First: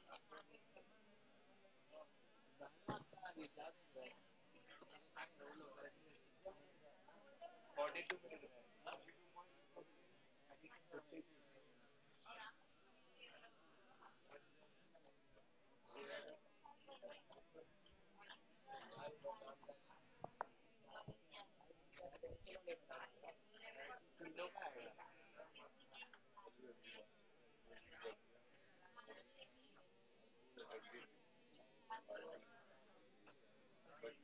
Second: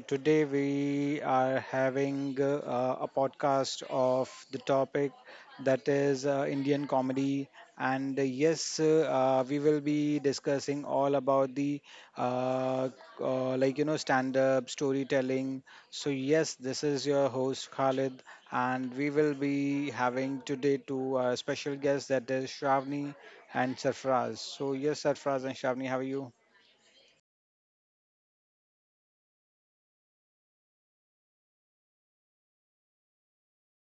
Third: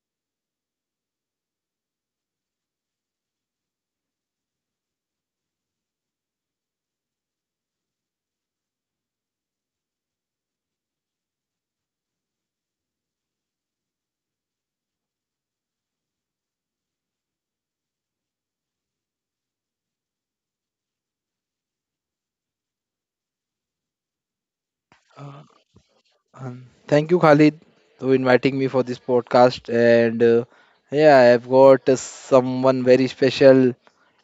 today we are having a podcast of the topic that is Indian comedy, and we will be discussing all about the uh, stand-up storytelling. So yes, this is your host Khalid, and we will be having today two special guests, that is Shravani and Sarfraz. So yes, Sarfraz and Shravani, how are you? Thank you, Khalid, for inviting me for this podcast. And yeah, I've got someone very special,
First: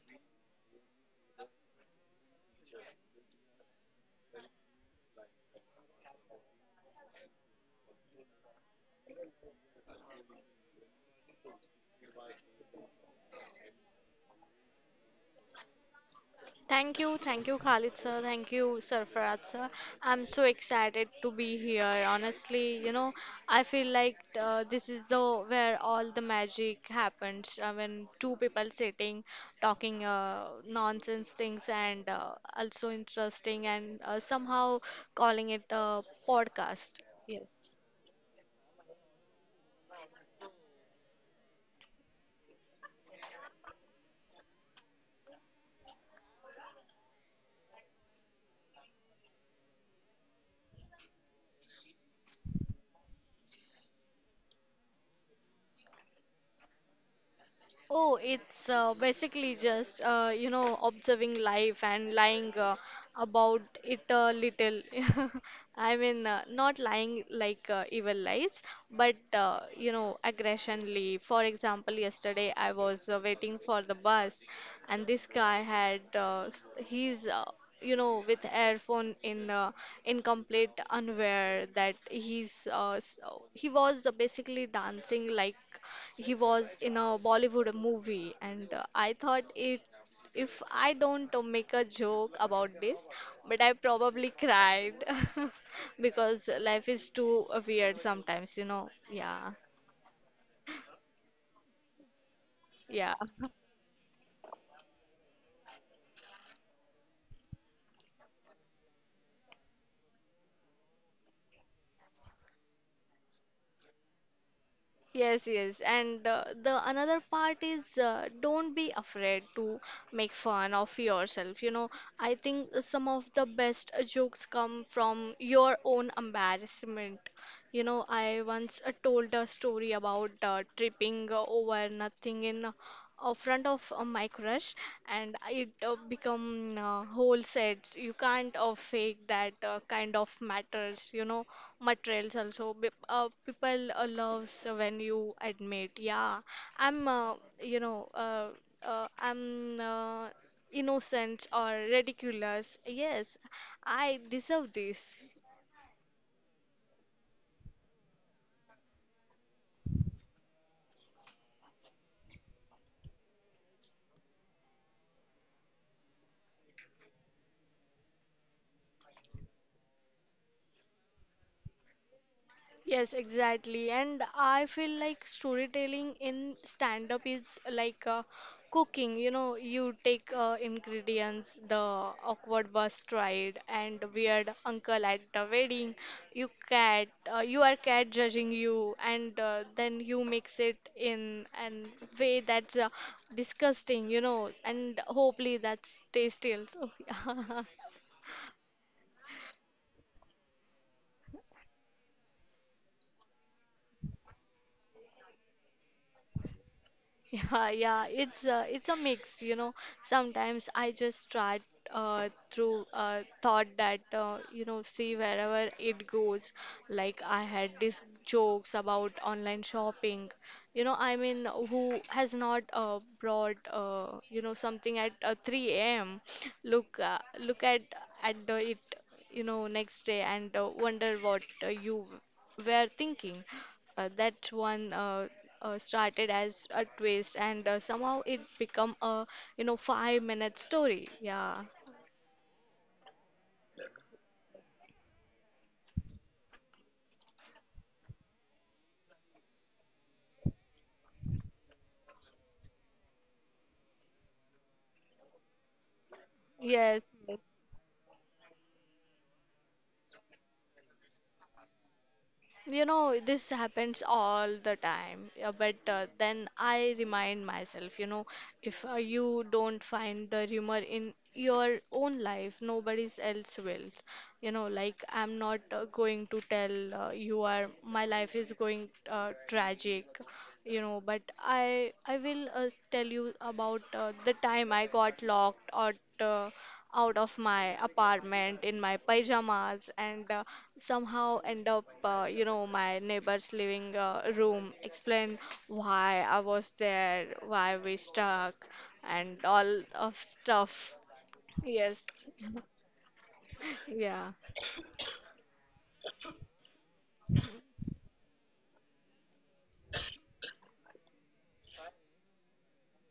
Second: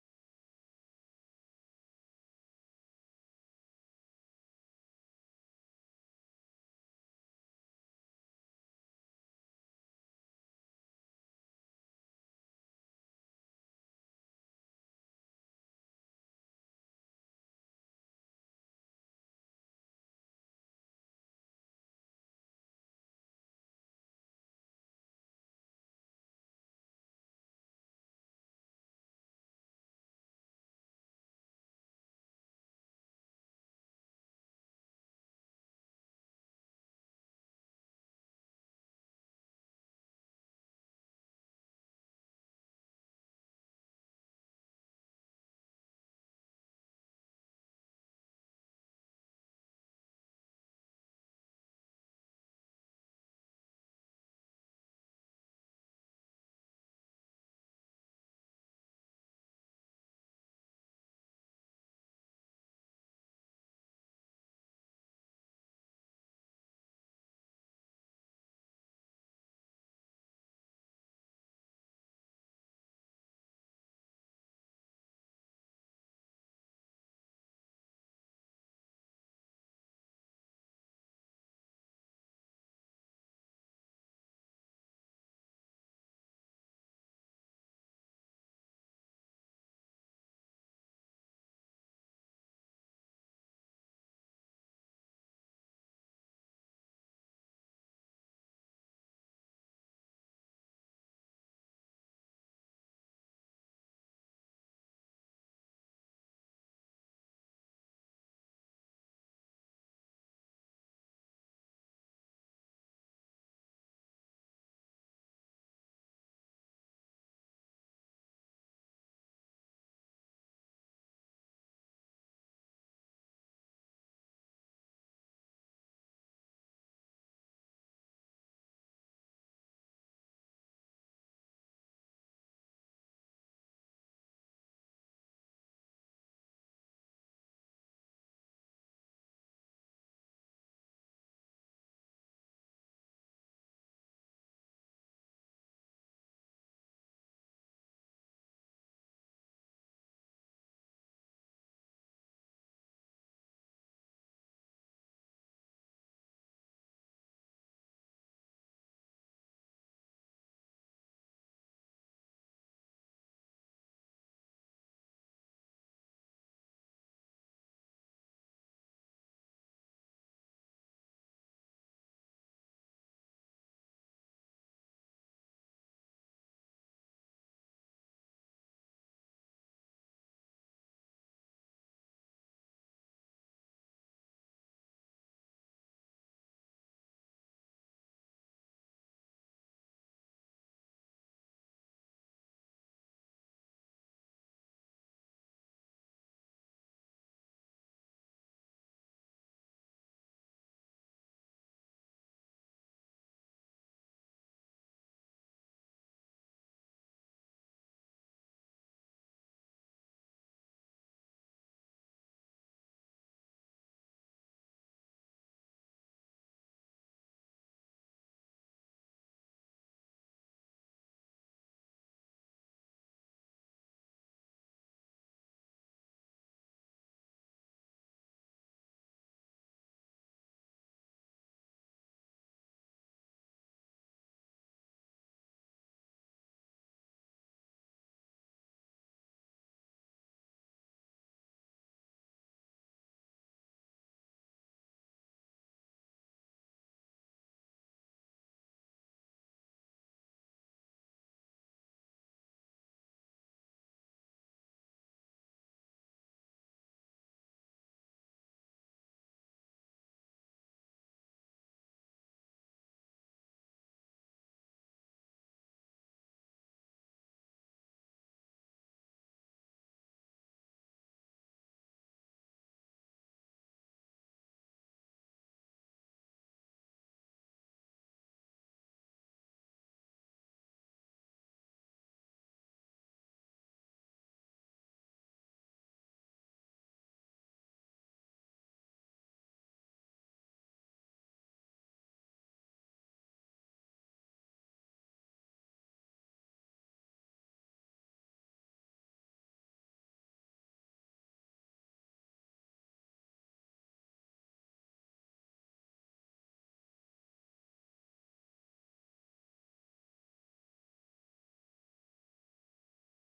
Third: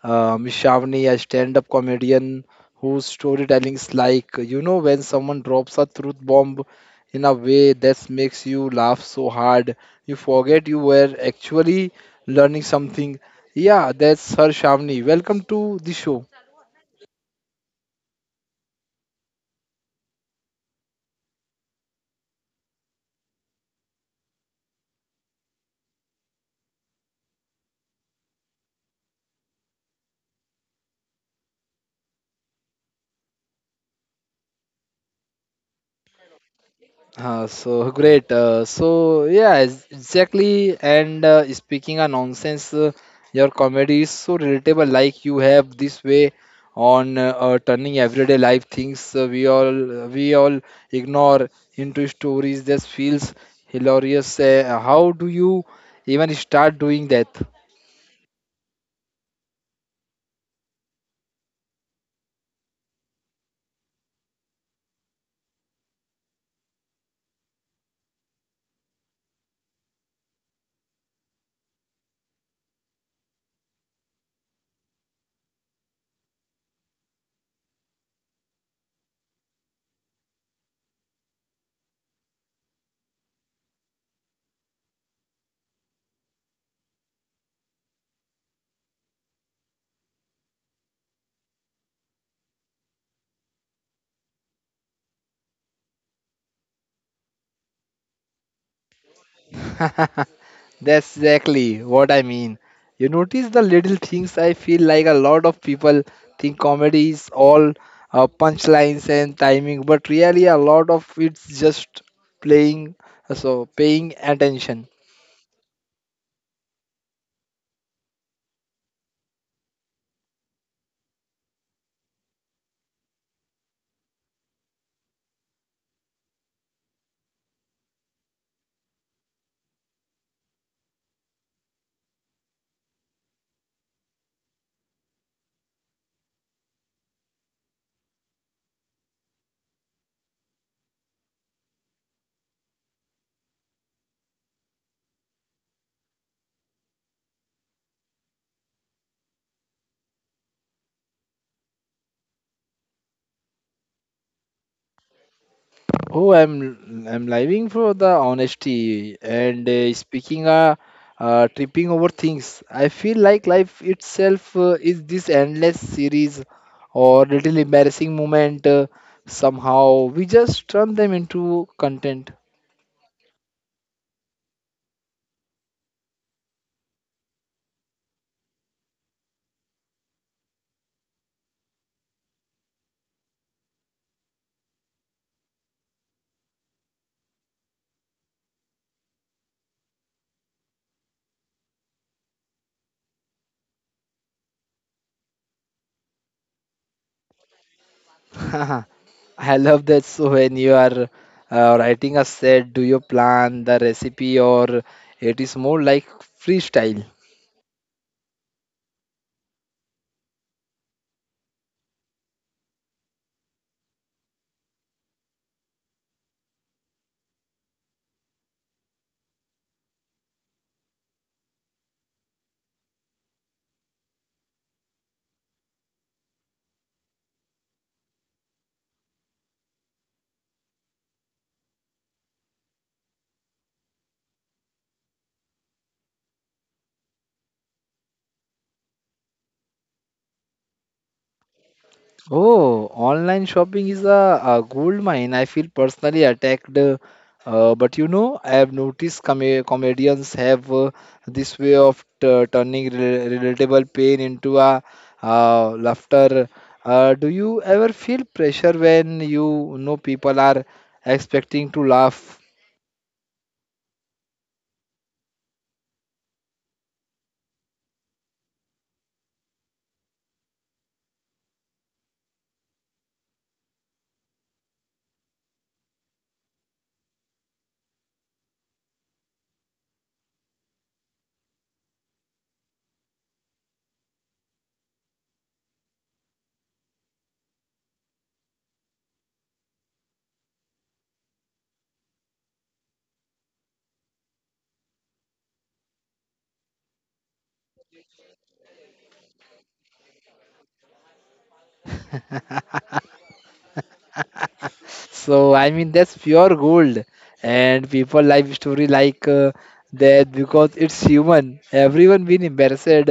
Miss Shavni, a stand-up comedian whose storytelling is like, you know, when someone drops a truth bomb in a way that makes you laugh so hard, you forget you were actually learning something. Yeah, that's her Shavni. Welcome to the show. Thank you, Khalid sir. Thank you, Sarfaraz sir. I'm so excited to be here. Honestly, you know, I feel like this is the where all the magic happens when two people sitting, talking nonsense things and also interesting and somehow calling it a podcast. Yes. So great. So yeah, exactly. And speaking of nonsense, your comedy is so relatable. Like you have this way on turning everyday life things we all ignore into stories that feels hilarious. How do you even start doing that? Oh, it's basically just you know observing life and lying about it a little. I mean, not lying like evil lies, but you know aggressionly. For example, yesterday I was waiting for the bus, and this guy had s- he's you know, with earphone in complete unaware that he was basically dancing like he was in a Bollywood movie, and I thought it. If I don't make a joke about this, but I probably cried because life is too weird sometimes, you know. Yeah, That's exactly what I mean. You yeah. notice the little things. I feel like a lot of people think comedy is all punchlines and timing, but really a lot of it's just playing, so paying attention. Yes, yes, and the another part is don't be afraid to make fun of yourself. You know, I think some of the best jokes come from your own embarrassment. You know, I once told a story about tripping over nothing in front of my crush and it become whole sets you can't fake that kind of matters you know materials also people loves when you admit yeah I'm you know I'm innocent or ridiculous, yes, I deserve this. Oh, I'm living for the honesty and speaking tripping over things. I feel like life itself is this endless series or little embarrassing moment. Somehow we just turn them into content. Yes, exactly. And I feel like storytelling in stand up is like cooking. You know, you take ingredients, the awkward bus ride, and weird uncle at the wedding. You are cat judging you, and then you mix it in an way that's disgusting. You know, and hopefully that's tasty also. I love that. So when you are writing a set, do you plan the recipe or it is more like freestyle? Yeah, yeah, it's a mix, you know. Sometimes I just try through thought that you know see wherever it goes. Like I had these jokes about online shopping. You know, I mean, who has not brought you know something at 3 a.m. Look, look at it you know next day and wonder what you were thinking. That one started as a twist, and somehow it become a you know 5 minute story. Yeah. Oh, online shopping is a gold mine. I feel personally attacked. But you know, I have noticed comedians have this way of turning relatable pain into a laughter. Yes. Do Yes. you ever feel pressure when you know people are expecting to laugh? You know, this happens all the time, but then I remind myself, you know, if you don't find the humor in your own life, nobody else will. You know, like I'm not going to tell you are, my life is going tragic you know but I will tell you about the time I got locked out out of my apartment in my pajamas and somehow end up you know my neighbor's living room explain why I was there why we stuck and all of stuff, yes. Yeah. So I mean that's pure gold, and people life story like that because it's human. Everyone been embarrassed.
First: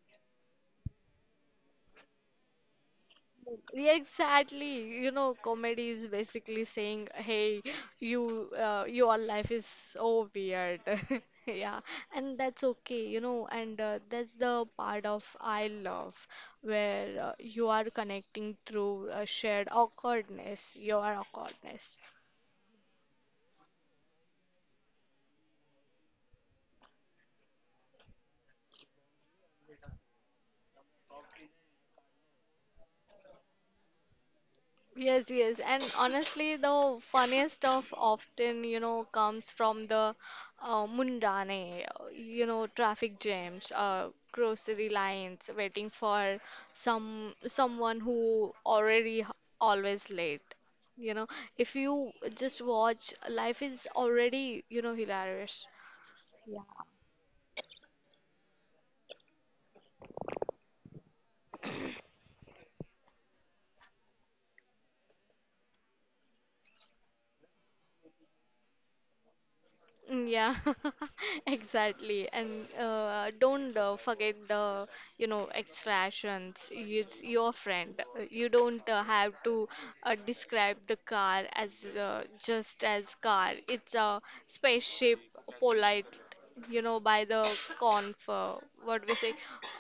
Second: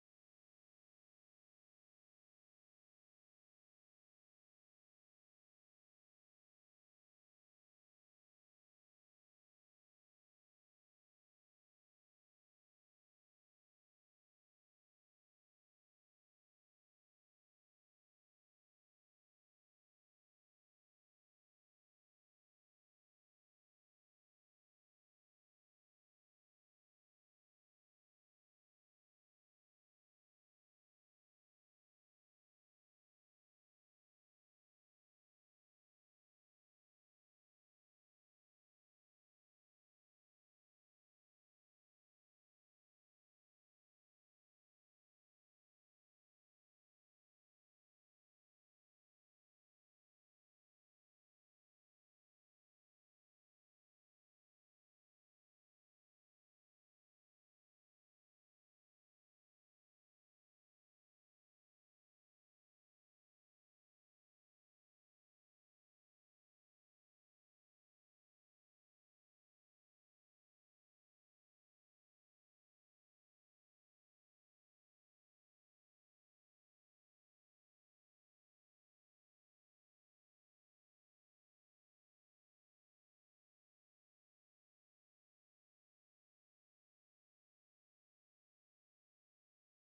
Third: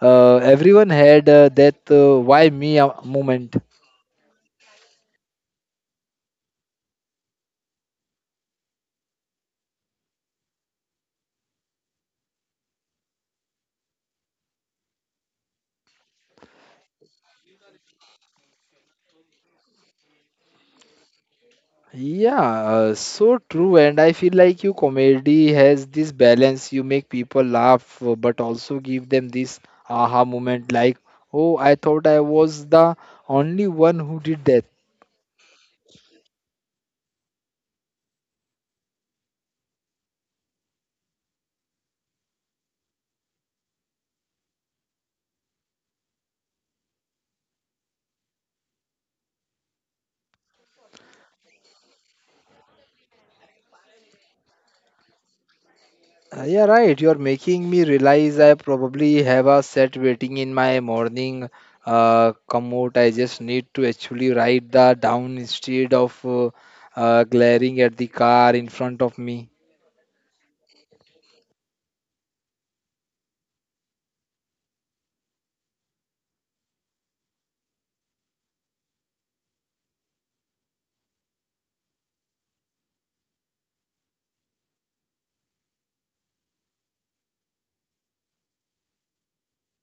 Everyone had that why me moment. Yeah, exactly. You know, comedy is basically saying, "Hey, you, your life is so weird." Yeah, and that's okay, you know, and that's the part of I love where you are connecting through shared awkwardness, your awkwardness. Yeah, so true. And I feel like you comedy has this balance. You make people laugh, but also give them this aha moment like, oh, I thought I was the only one who did that. Yes, yes. And honestly, the funniest stuff often, you know, comes from the mundane, you know, traffic jams, grocery lines, waiting for someone who already always late. You know, if you just watch, life is already, you know, hilarious. Yeah. Yeah, right. You're making me realize I probably have a set waiting in my morning commute. I just need to actually write that down instead of glaring at the car in front of me. Mm, yeah, exactly. And don't forget the, you know, extractions. It's your friend. You don't have to describe the car as just as car. It's a spaceship, polite, you know, by the conf, uh, what we say,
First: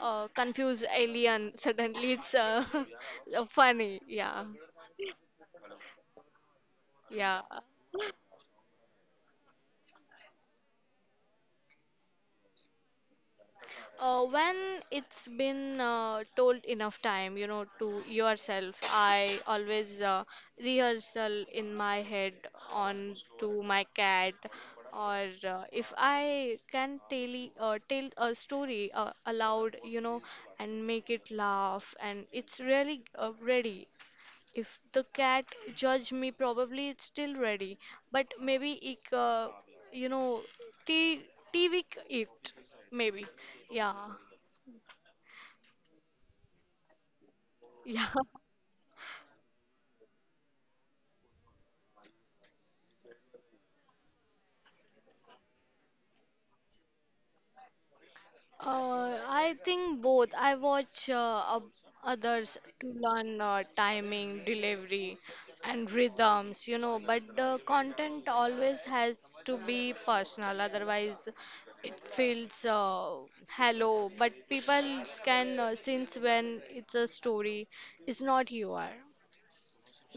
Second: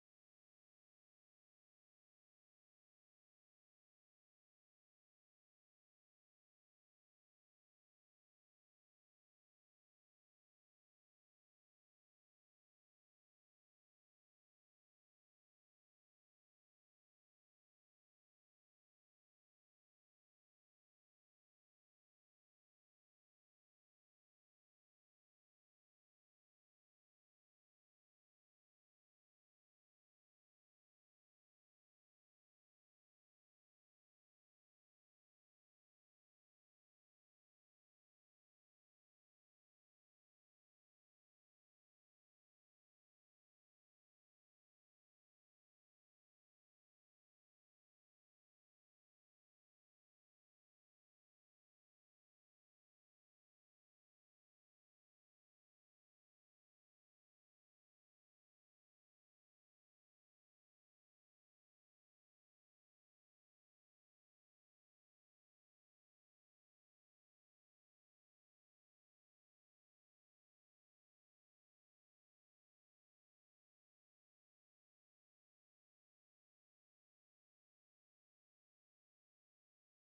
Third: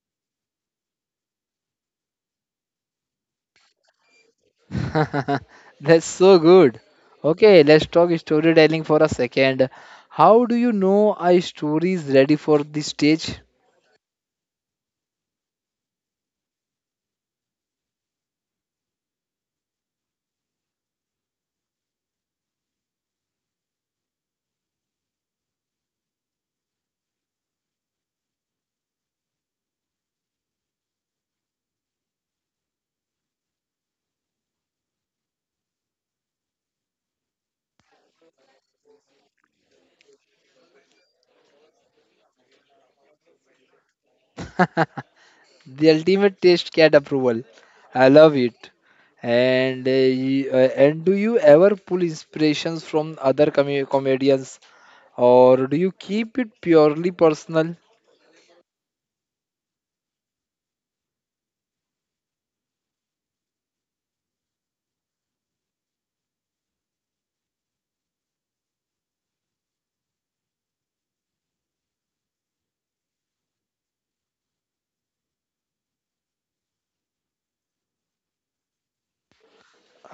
confused alien. Suddenly it's funny. Yeah, That's so good. yeah. Okay, let's talk storytelling for a second. How do you know a story is ready for the stage? When it's been told enough time, you know, to yourself, I always rehearsal in my head on to my cat, or if I can tell a story aloud, you know, and make it laugh, and it's really ready. If the cat judge me, probably it's still ready, but maybe it, you know, t TV it, maybe. Yeah, The ultimate taste cat approval. yeah. I love it. And do you ever pull inspirations from other comedians, or do you keep it purely personal? I think both. I watch ob- others to learn timing, delivery, and rhythms, you know, but the content always has to be personal, otherwise, it feels hollow. But people can sense when it's a story, it's not you are.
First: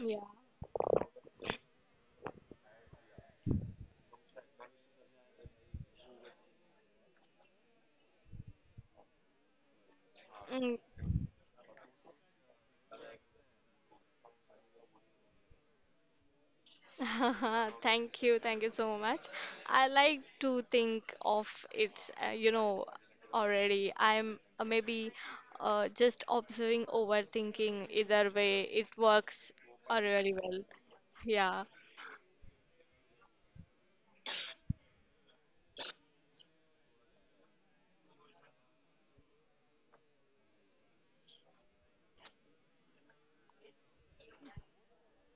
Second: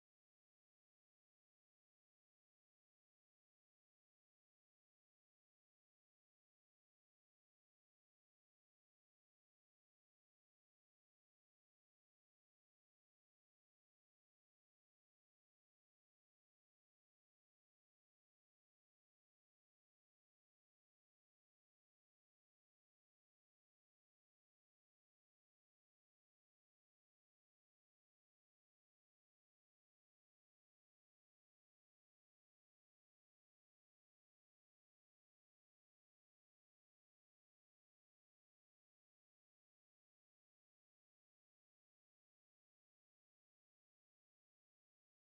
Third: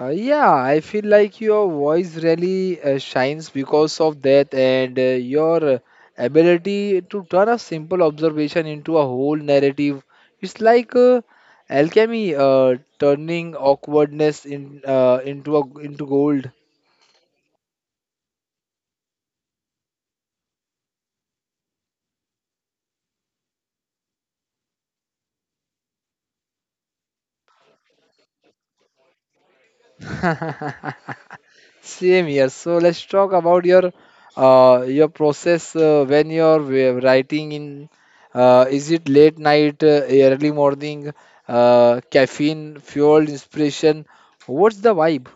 Yeah, I feel like your voice really shines because of that, and your ability to turn a simple observation into a whole narrative. It's Mm. like alchemy, turning awkwardness in into into gold. Thank you so much. I like to think of it's, you know, already. I'm maybe just observing, overthinking. Either way, it works really well. Yeah. Same here. So let's talk about your process when you're writing in. Is it late night, early morning, caffeine fueled inspiration? What's the vibe?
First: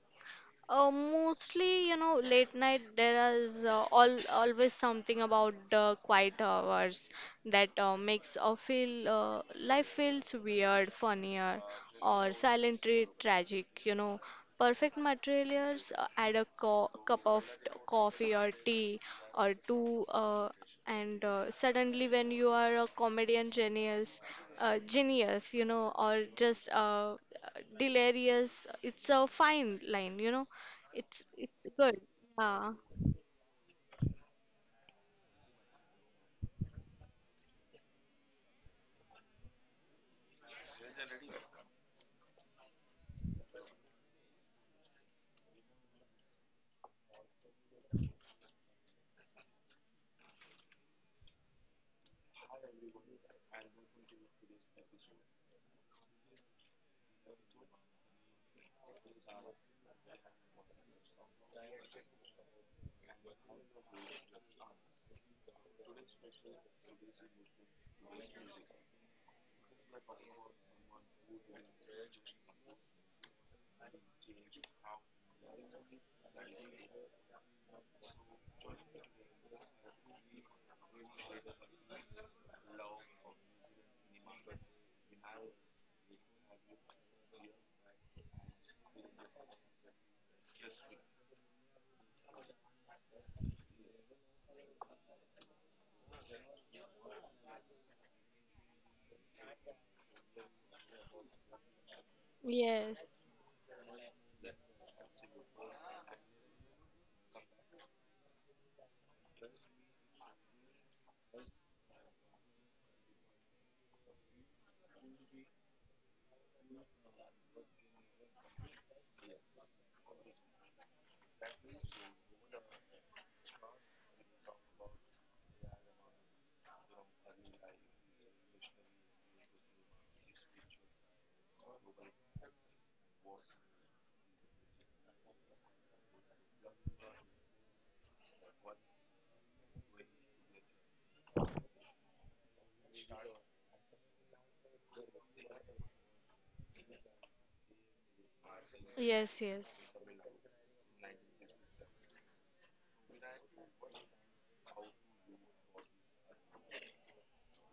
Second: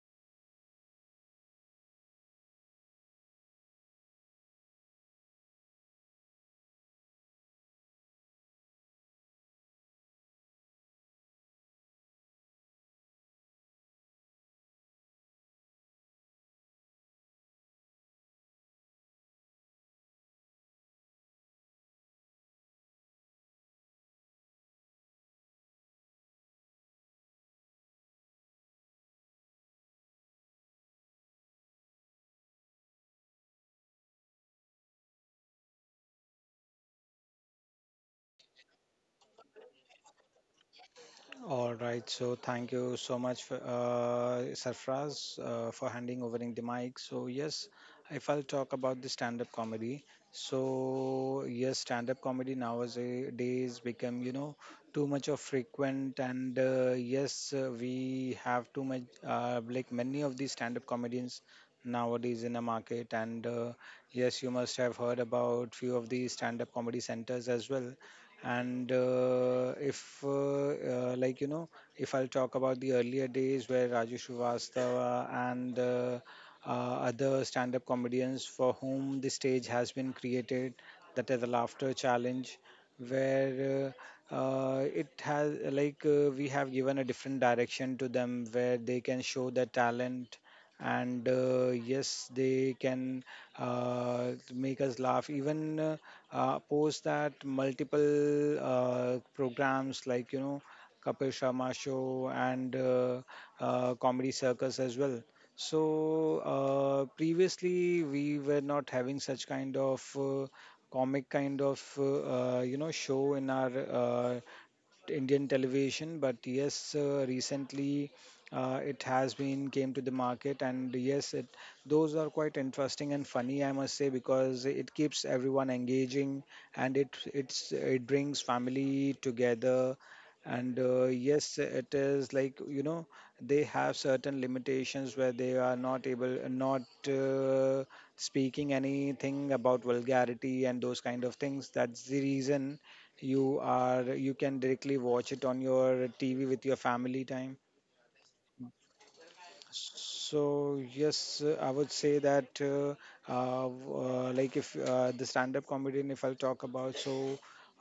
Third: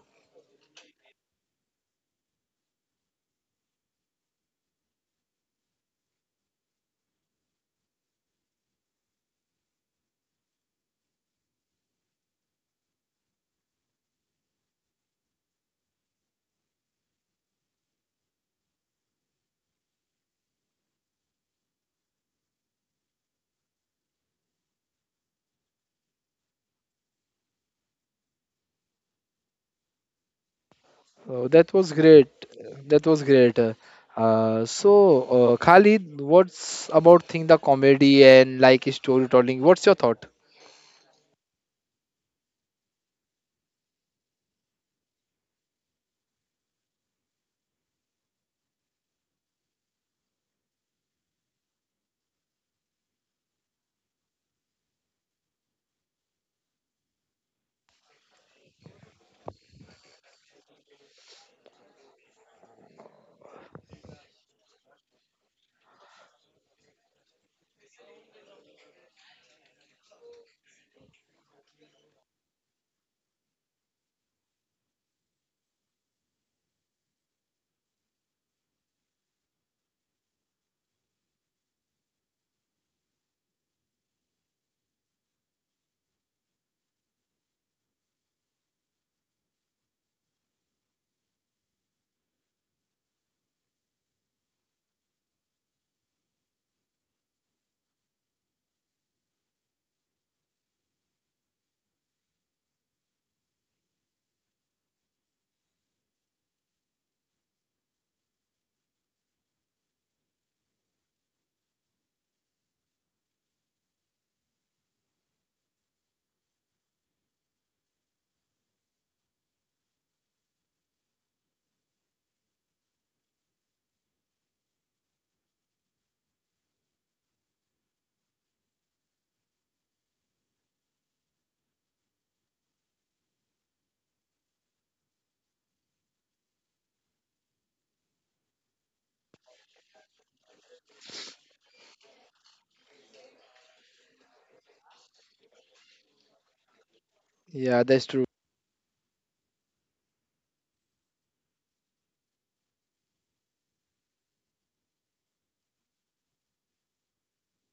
Mostly, you know, late night there is all always something about the quiet hours that makes a feel life feels weird, funnier, or silently tragic. You know, perfect materials add a co cup of coffee or tea or two, and suddenly when you are a comedian genius, genius, you know, or just delirious. It's a fine line, you know. It's Oh, that was good. great. Yeah. That was great. So Khalid, what's about thing the comedy and like storytelling? What's your thought? All right. So thank you so much, for, Sarfraz, for handing over in the mic. So yes, if I'll talk about the stand-up comedy, so yes, stand-up comedy nowadays become too much of frequent, and yes, we have too much like many of these stand-up comedians nowadays in the market, and yes, you must have heard about few of these stand-up comedy centers as well. And if uh, like you know if I'll talk about the earlier days, where Raju Shrivastava and other stand-up comedians, for whom the stage has been created, that is the Laughter Challenge, where it has we have given a different direction to them where they can show their talent. And yes, they can uh, make us laugh. Even post that, multiple programs like Kapil Sharma show and Yes. Comedy circus as well. So previously we were not having such kind of comic kind of show in our Indian television, but yes, recently it has been came to the market, and yes, it those are quite interesting and funny, I must say, because it keeps everyone engaging and it brings family together. And yes, it is they have certain limitations where they are not able, not uh, speaking anything about vulgarity and those kind of things. That's the reason you can directly watch it on your TV with your family time. Yeah, that's true. Yes, yes. So yes, I would say that like if the stand-up comedian, if I'll talk about, so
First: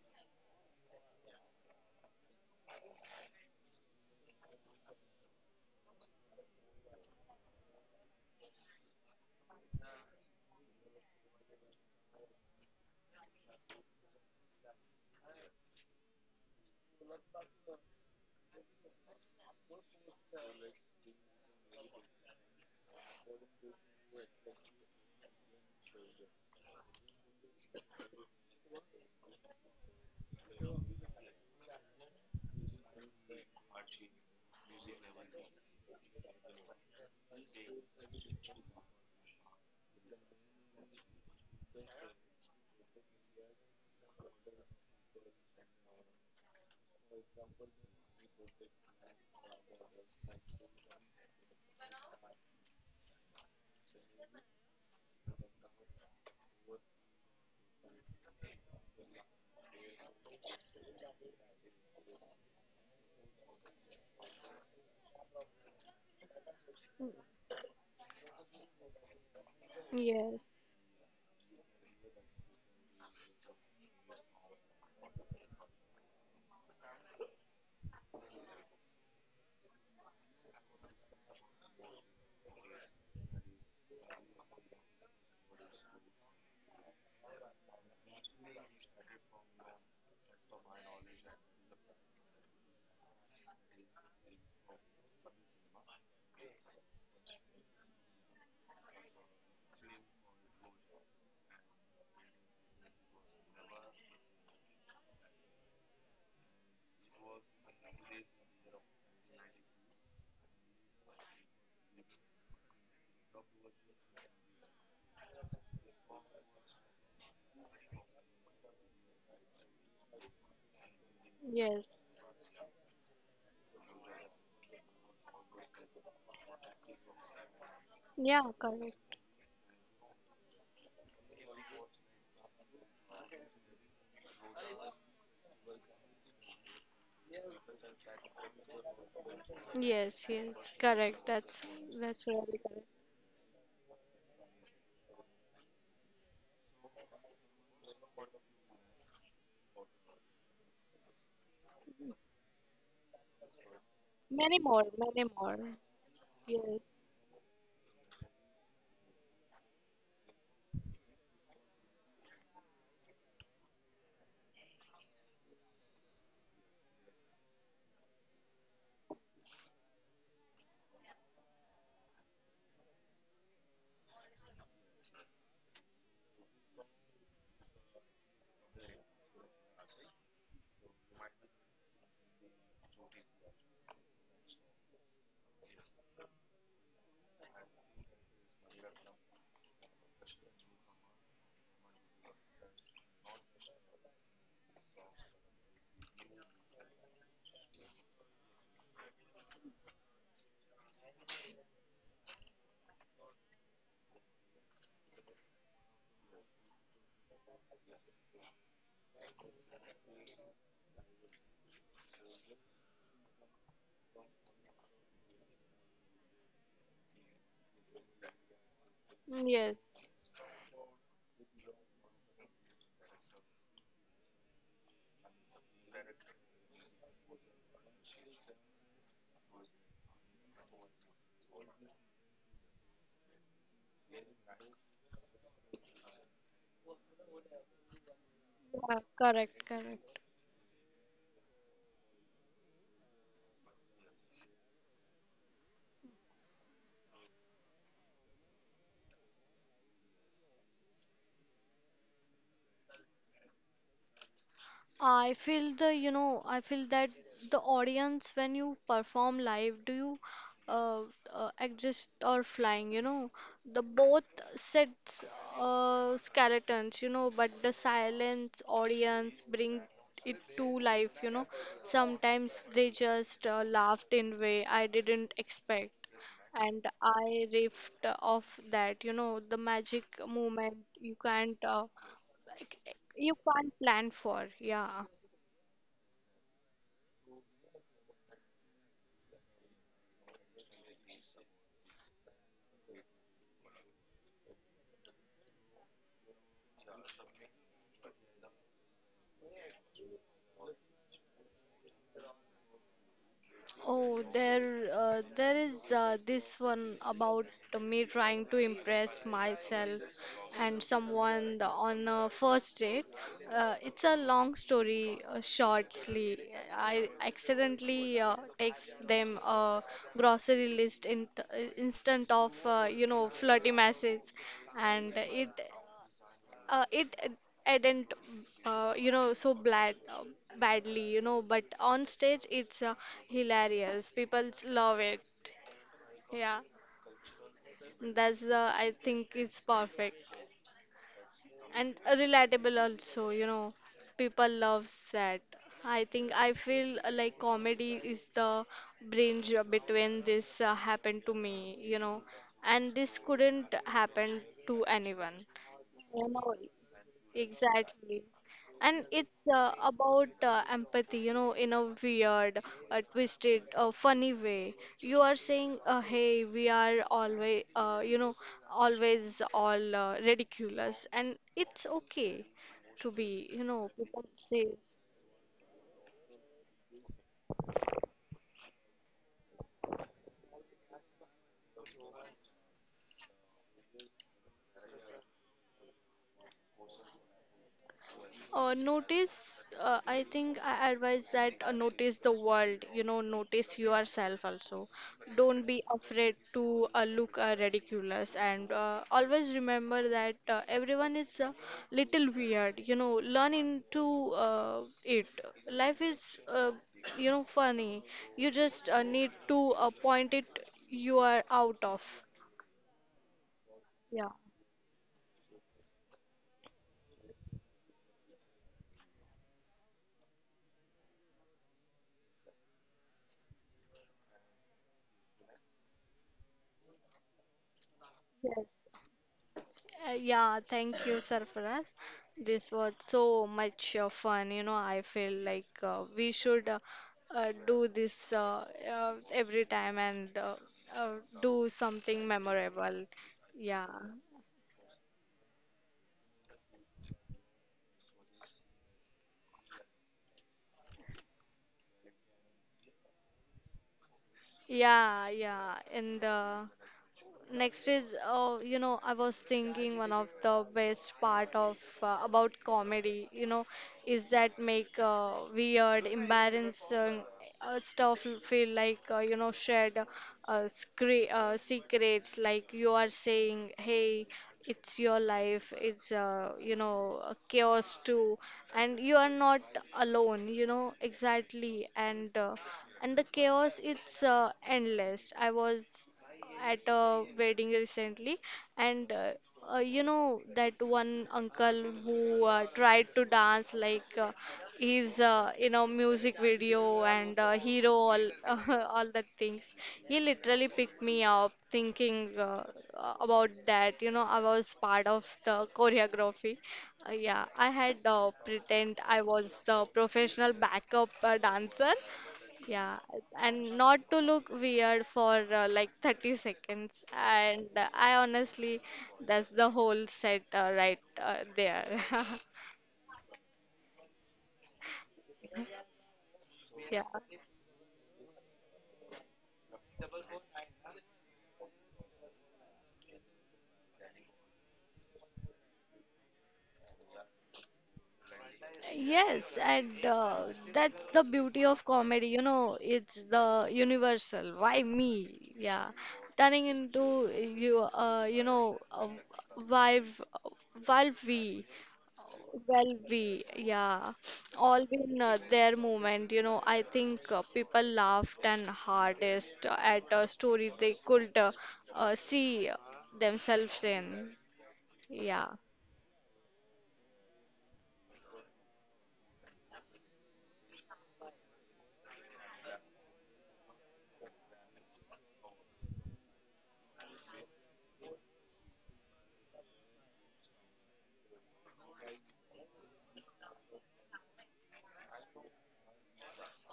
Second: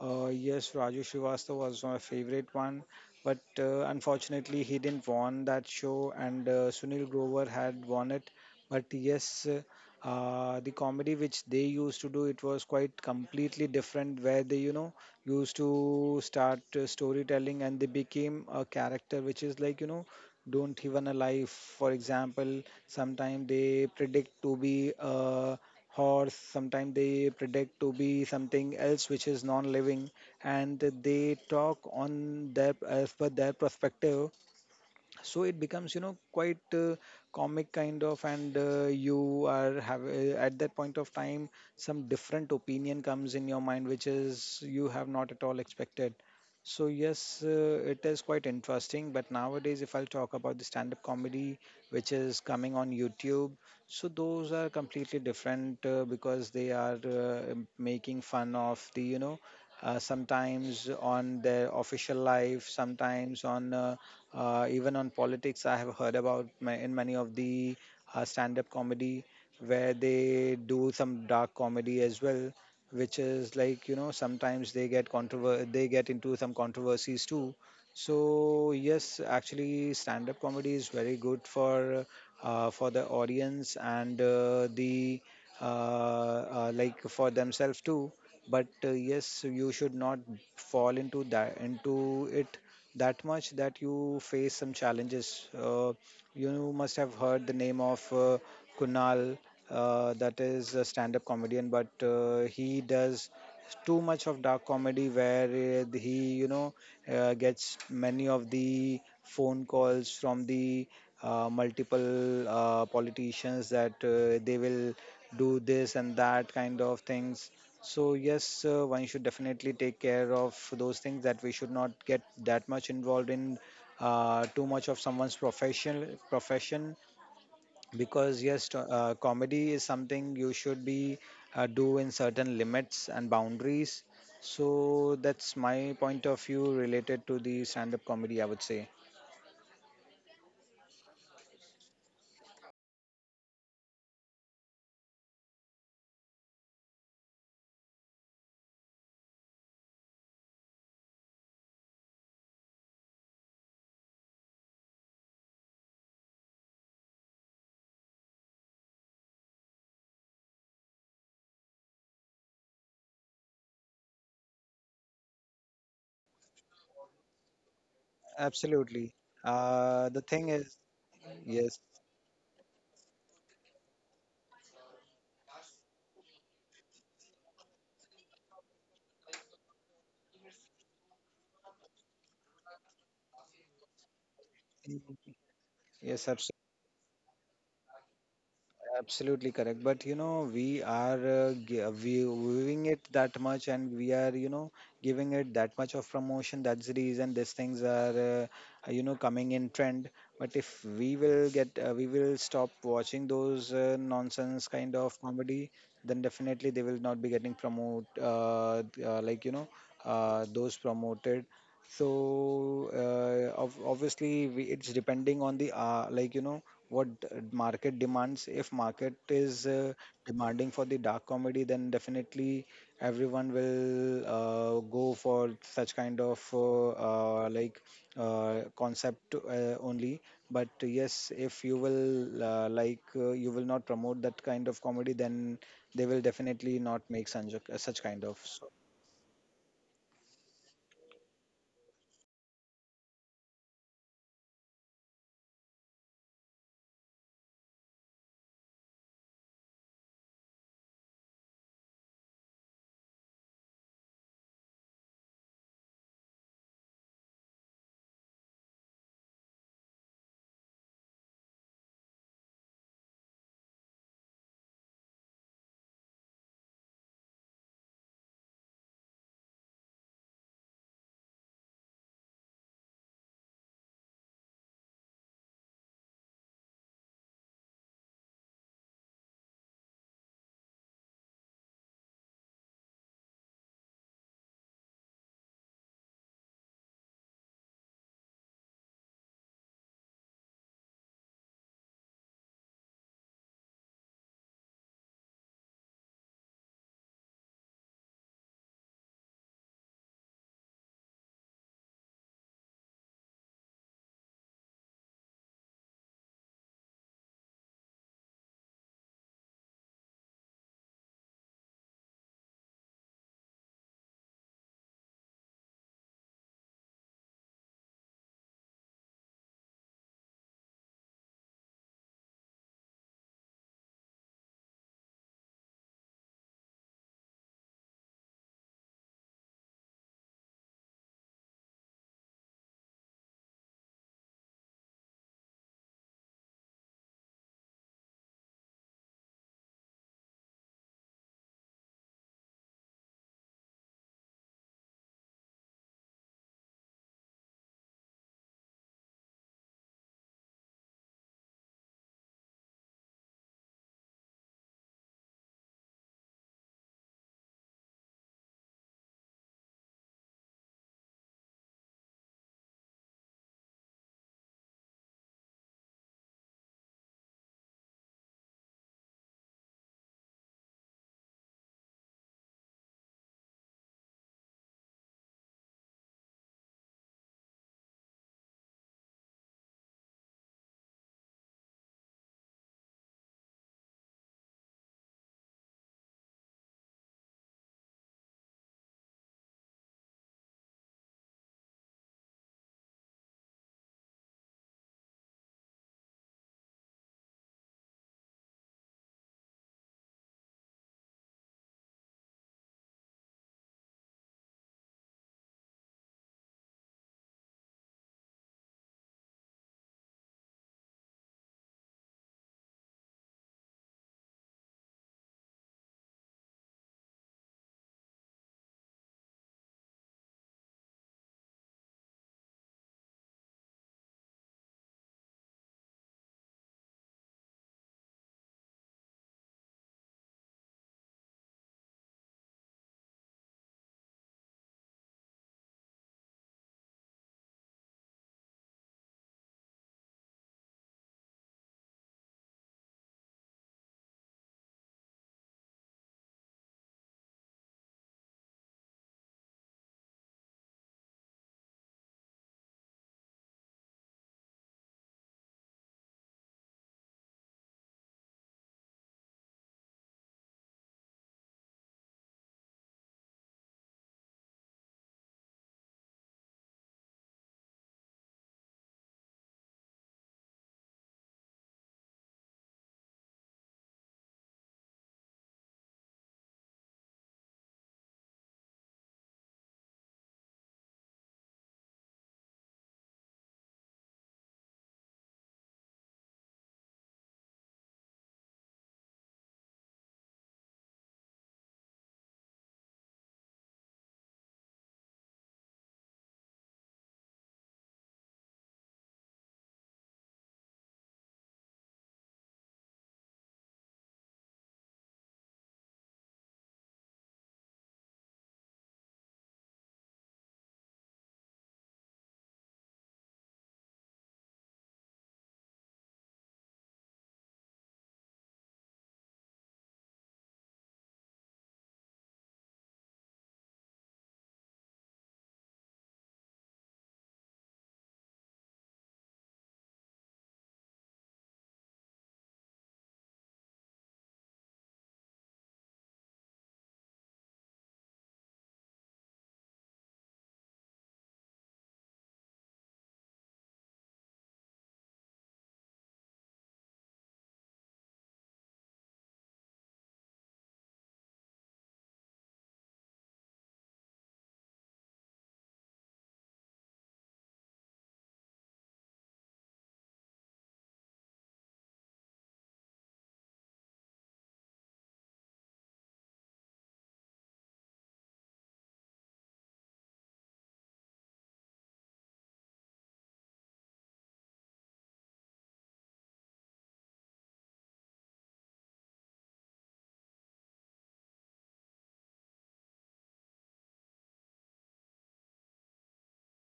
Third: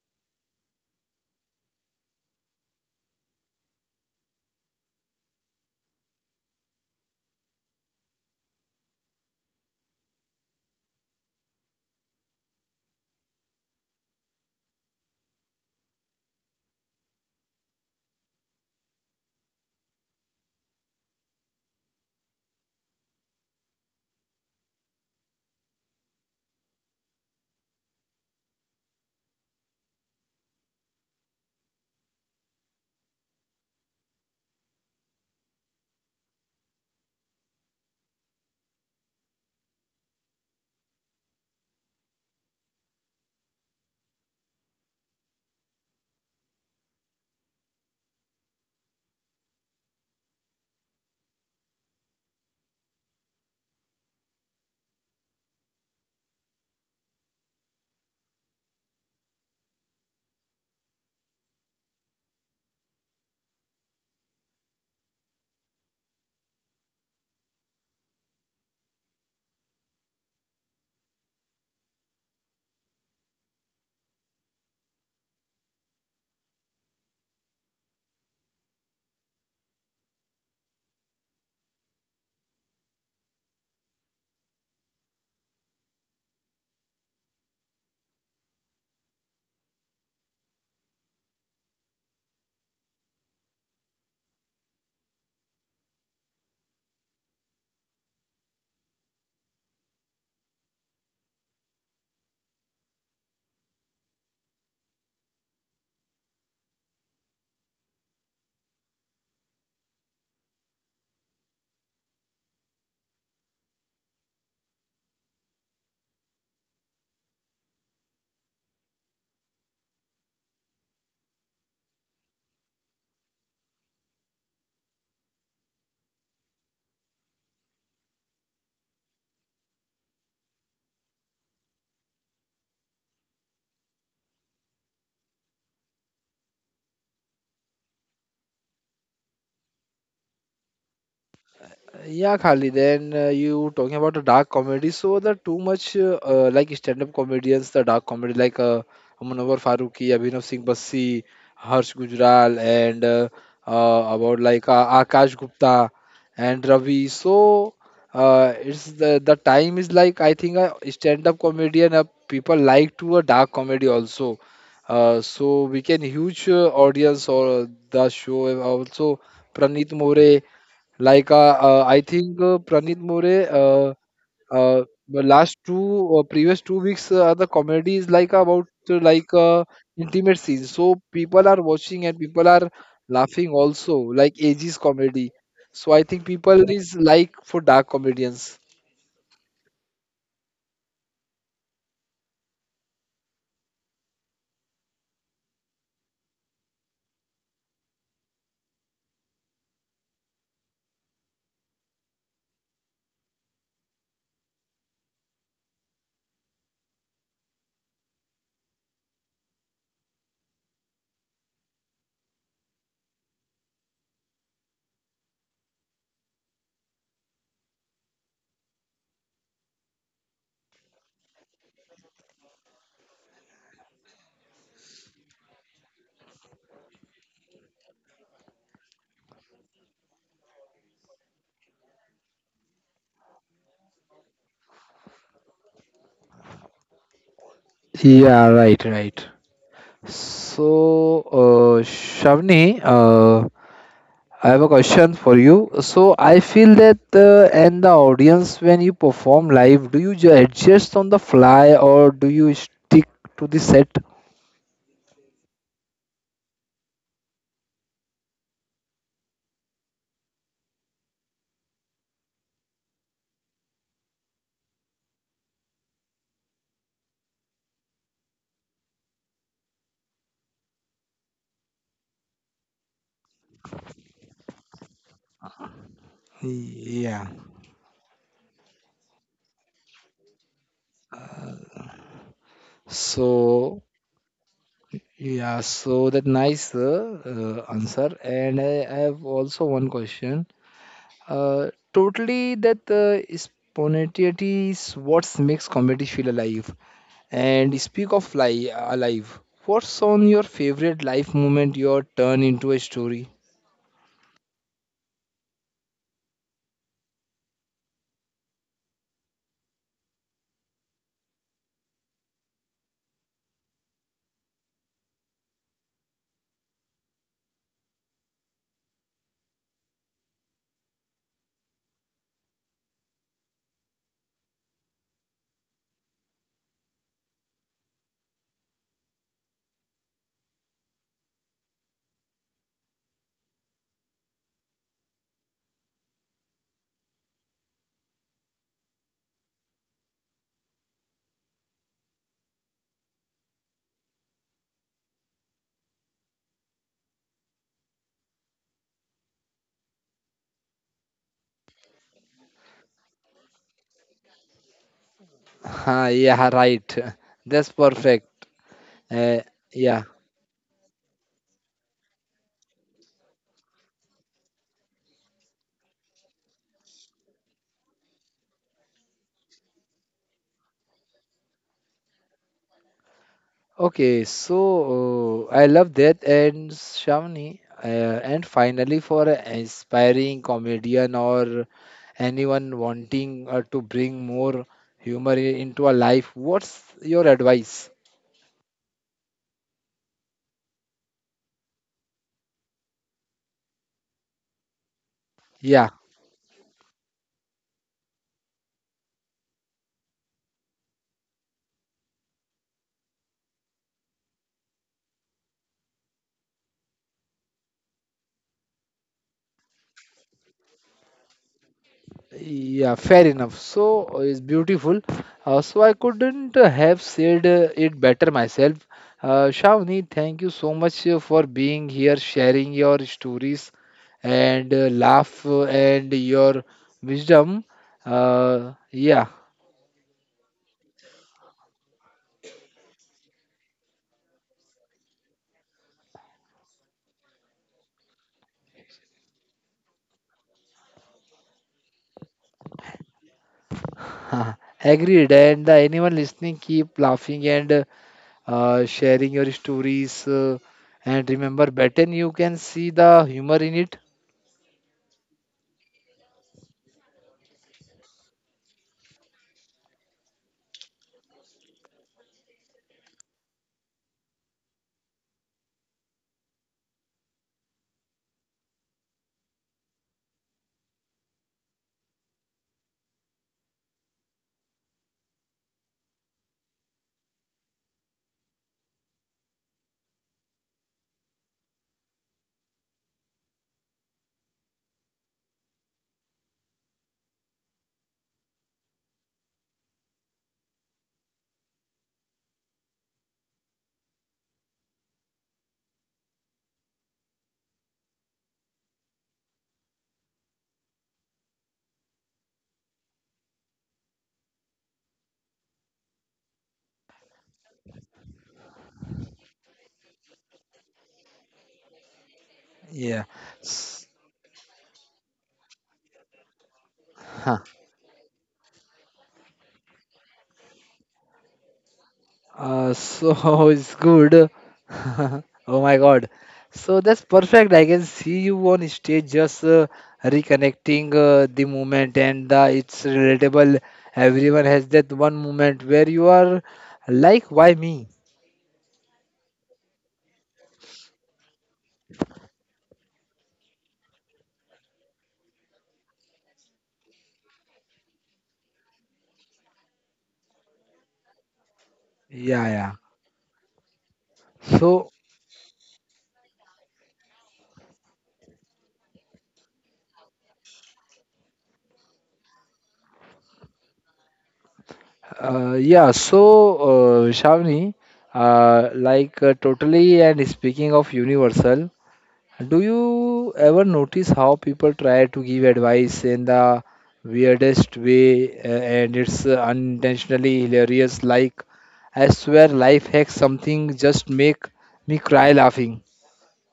yes, Raju Srivastava was my favorite one, but unfortunately he didn't won that show, and Sunil Grover had won it. But yes, the comedy which they used to do, it was quite completely different, where they used to start storytelling, and they became a character which is don't even alive. For example, sometimes they predict to be a horse, sometimes they predict to be something else which is non-living, and they talk on their as per their perspective. So it becomes quite comic kind of. And you are have at that point of time, some different opinion comes in your mind which is you have not at all expected. So yes, it is quite interesting, but nowadays if I'll talk about the stand up comedy which is coming on YouTube, so those are completely different, because they are making fun of the sometimes on their official life, sometimes on even on politics. I have heard about in many of the stand-up comedy where Yes. they do some dark comedy as well, which is sometimes they get controver they get into some controversies too. So yes, actually, stand-up comedy is very good for the audience and the like for themselves too. But yes, you should not fall into that, into it that much that you face some challenges. You must have heard the name of Kunal, that is a stand up comedian, but he does too much of dark comedy, where he, you know, gets many of the phone calls from the multiple politicians that they will do this and that kind of things. So yes, one should definitely take care of those things, that we should not Yes. get that much involved in too much of someone's professional profession, because Yeah, yes, correct. comedy is something you should be do in certain limits and boundaries. So that's my point of view related to the stand-up comedy, I would say. Yes, yes. Correct. That's Yeah, really Khalid, correct. then you talking about the dark comedy. So the too much like stand-up comedians, the dark comedy like Munawwar Farooqi, Abhinav Singh Bassi, Harsh Gujral, and about Many like more, many Akash more. Gupta and Yes. Ravi. So it's the time is like I think a stand-up comedian people like to a dark comedy also. So we can huge audience or the show also. Absolutely. Pranit The More. thing is, Like yes, I think Pranit More, the last two or previous 2 weeks, the comedy is like about intimate scenes. So people are watching and people are laughing also, like ages comedy. So I think yes, absolutely. people is like for dark comedians. Absolutely correct. But you know, we are we viewing it that much, and we are giving it that much of promotion. That's the reason these things are coming in trend. But if we will get we will stop watching those nonsense kind of comedy, then definitely they will not be getting promote like you know those promoted. So obviously we, it's depending on the what market demands. If market is Yes. Demanding for the dark comedy, then definitely everyone will go for such kind of concept only. But yes, if you will you will not promote that kind of comedy, then they will definitely not make such kind Yeah, of so, right, Yeah, right. correct, correct. So, Shavni, I have a question for you. So I feel that and the audience when you perform live, do you adjust on the fly or do you stick to the set? I feel the, you know, I feel that the audience when you perform live, do you uh, exist or flying, you know, the both sets skeletons, you know, but the silence audience bring it to life, you know. Sometimes they just laughed in way I didn't expect, and Yeah. I riffed off that, you know, the magic moment you can't. Like, you can't So plan for. Yeah. yeah, so that nice answer. And I have also one question. Uh, Totally that spontaneity is what makes comedy feel alive. And speak of fly alive, what's on your favorite life moment your turn into a story? There is this one about me trying to impress myself and someone on a first date. It's a long story, shortly. I accidentally text them a grocery list in, instant of, you know, flirty message, and it didn't you know so bad badly you know but on stage it's hilarious, people love it, yeah. That's I think it's perfect and relatable also, you know, people loves that. I think I feel like comedy is the bridge between this happened to me you know and this couldn't happen to anyone, Huh, you yeah, know, right. That's exactly. perfect. And Uh, it's yeah. about empathy, you know, in a weird, twisted, funny way. You are saying, "Hey, we are always, you know, always all ridiculous," and it's okay to be, you know, Okay, people say. so I love that and Shamni. And finally, for an aspiring comedian or anyone wanting to bring more humor into a life, what's your advice? I think I advise that notice the world, you know, notice yourself also. Don't be Yeah. afraid to look ridiculous and always remember that everyone is a little weird, you know, learn into it. Life is, you know, funny. You just need to point it you are out of. Yeah, fair enough. So Yeah. it's beautiful. So I couldn't have said it better myself. Shavni, thank you so much for being here, sharing your stories and laugh and your wisdom. Yes. Yeah, Yeah, thank you, Sarfaraz. This was so much fun. You know, I feel like we should do this every time and do something memorable. Yeah, agreed. And anyone listening, keep laughing and sharing your stories. And remember, better you can see the humor in it. yeah. In the next is, you know, I was thinking one of the best part of about comedy, you know, is that make weird, embarrassing stuff feel like you know shared scre secrets, like you are saying, hey, it's your life, it's you know a chaos too, and you are not alone, you know exactly, and the chaos it's endless. I was at a wedding recently and you know that one uncle who tried to dance like he's in a music video and hero all all that things, he literally picked me up thinking about that you know I was part of the choreography, yeah, I had pretend I was the professional backup dancer, yeah, Yeah. and not S- to look weird for like 30 seconds. And I honestly, that's the whole set right there. So it's good. Oh my God. So Yeah. that's perfect. I can see you on stage just reconnecting the moment and it's relatable. Everyone has that one moment where you are like, why me? Yes, and that's the beauty of comedy, you know, it's the universal. Why me? Yeah, turning into you, you know, why, why we? Yeah, yeah. Well, we, yeah, all So, in their moment, you know. I think people laughed and hardest at a story they could see themselves in. Yeah. Yeah, so Shavni, totally and speaking of universal, do you ever notice how people try to give advice in the weirdest way and it's unintentionally hilarious? Like, I swear, life hacks something just make me cry laughing.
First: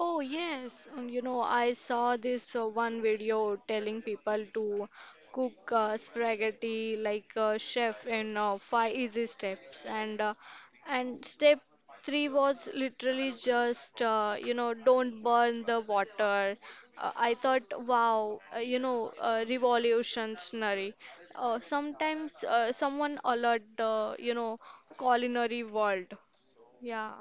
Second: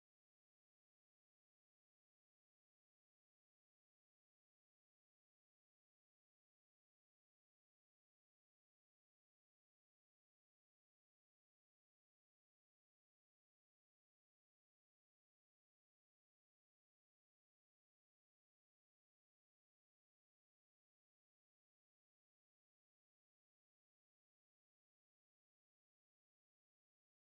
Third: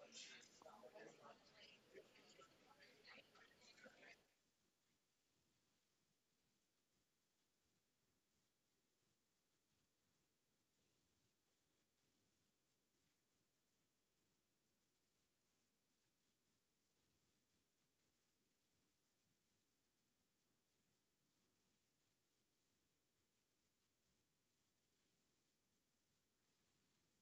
Oh, yes. You know, I saw this one video telling people to cook spaghetti like a chef in five easy steps, and and step three was literally just you know don't burn the water. I thought, wow, you know, revolutionary. Sometimes someone alert the you know culinary world. Yeah,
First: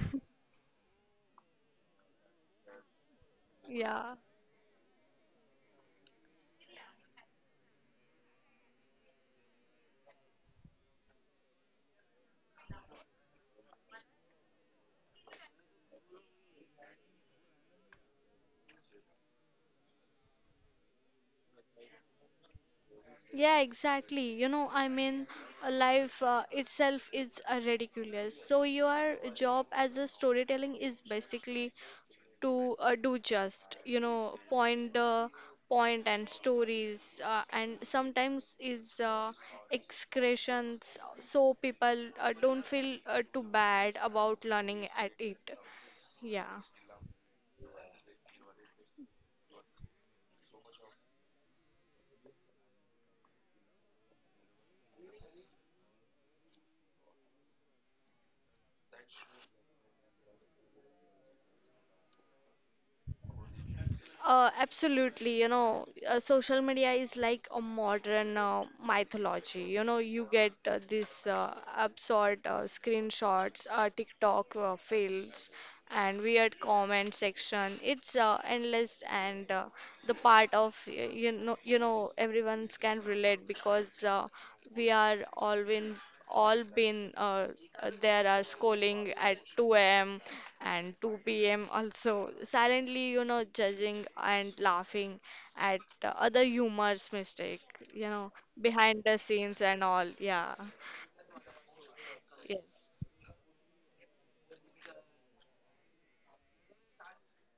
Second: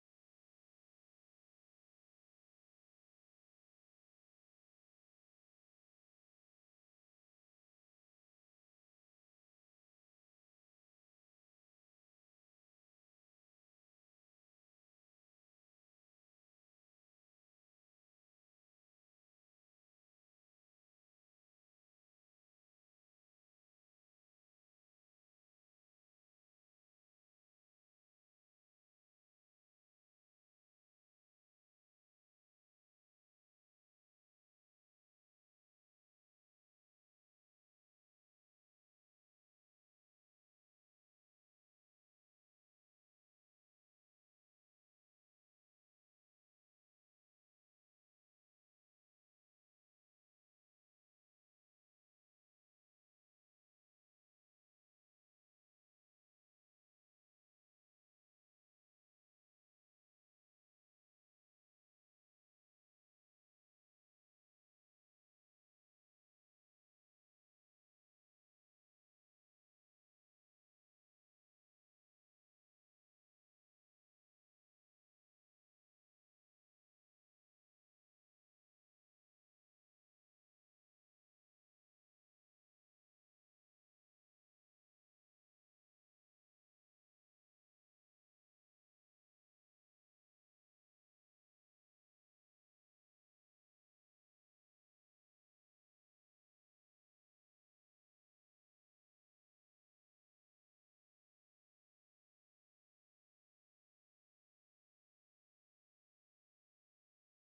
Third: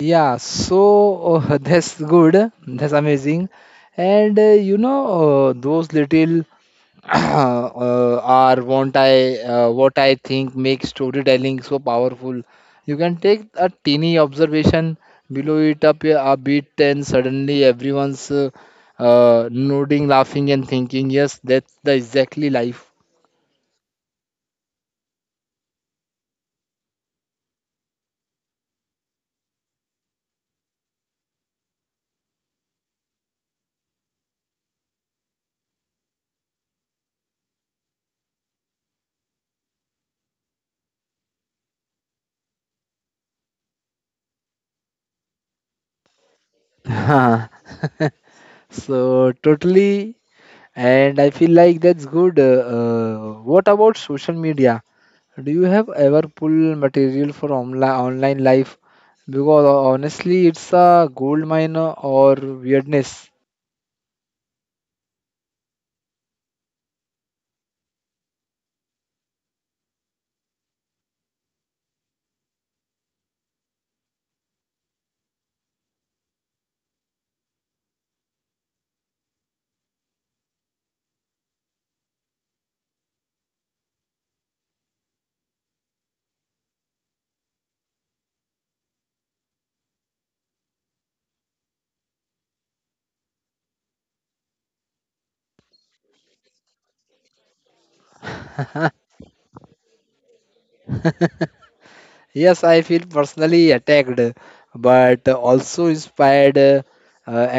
Yeah, so that's good. That's amazing. yeah. And you know, those little are what I think makes storytelling so powerful. You can take a teeny observation, blow it up a bit, and suddenly everyone's nodding, laughing, and thinking, "Yes, that's the exactly life." Yeah, exactly. You know, I mean, life itself is ridiculous. So your job as a storytelling is basically to do just, you know, point the point and stories, and sometimes is excretions, so people don't feel too bad about learning at it. Yeah. So totally, and I feel like that's good. What about social media? Do you have ever pulled material for online life? Because honestly, it's a gold mine or weirdness. Absolutely, you know, social media is like a modern mythology. You know, you get this absurd screenshots, TikTok fails, and weird comment section. It's endless, and the part of you know, everyone can relate because we are all in all been there are scrolling at 2 a.m and 2 p.m. also silently, you know, judging and laughing at the other humor's mistake, you know, behind the scenes and all. Yeah, yeah. Yes, I feel personally attacked, but also inspired.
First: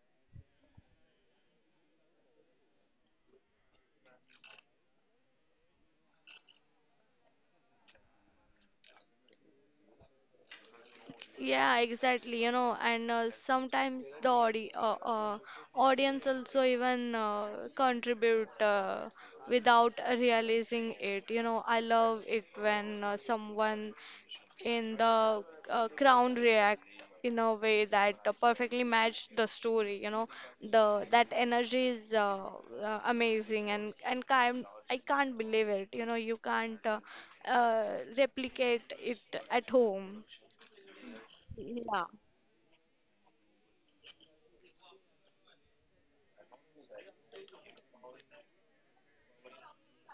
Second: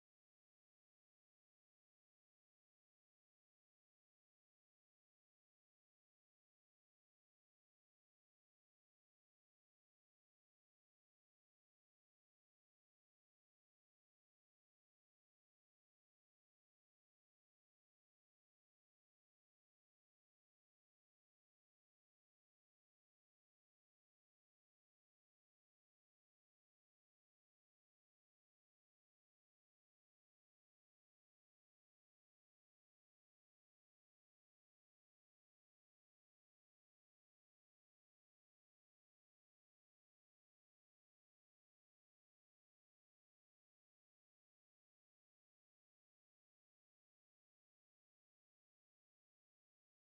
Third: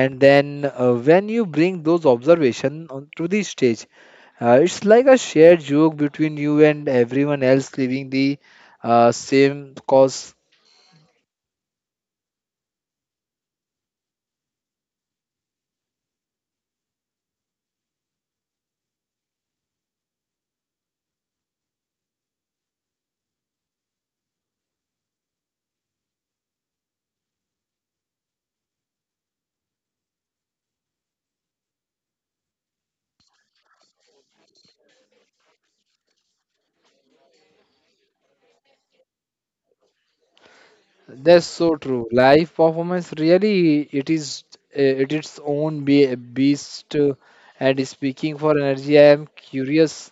And then when you bring those observations onto the stage, it's like a shared joke between you and everyone else living the same cause. Yeah, exactly. You know, and sometimes the audience also even contribute without realizing it. You know, I love it when someone in the crown react in a way that perfectly matched the story. You know, the that energy is amazing, and kind. I can't believe it. You know, you can't uh, replicate it at home. That's so Yeah. true. Live performance really it is it its own be beast. And speaking for energy, I am curious.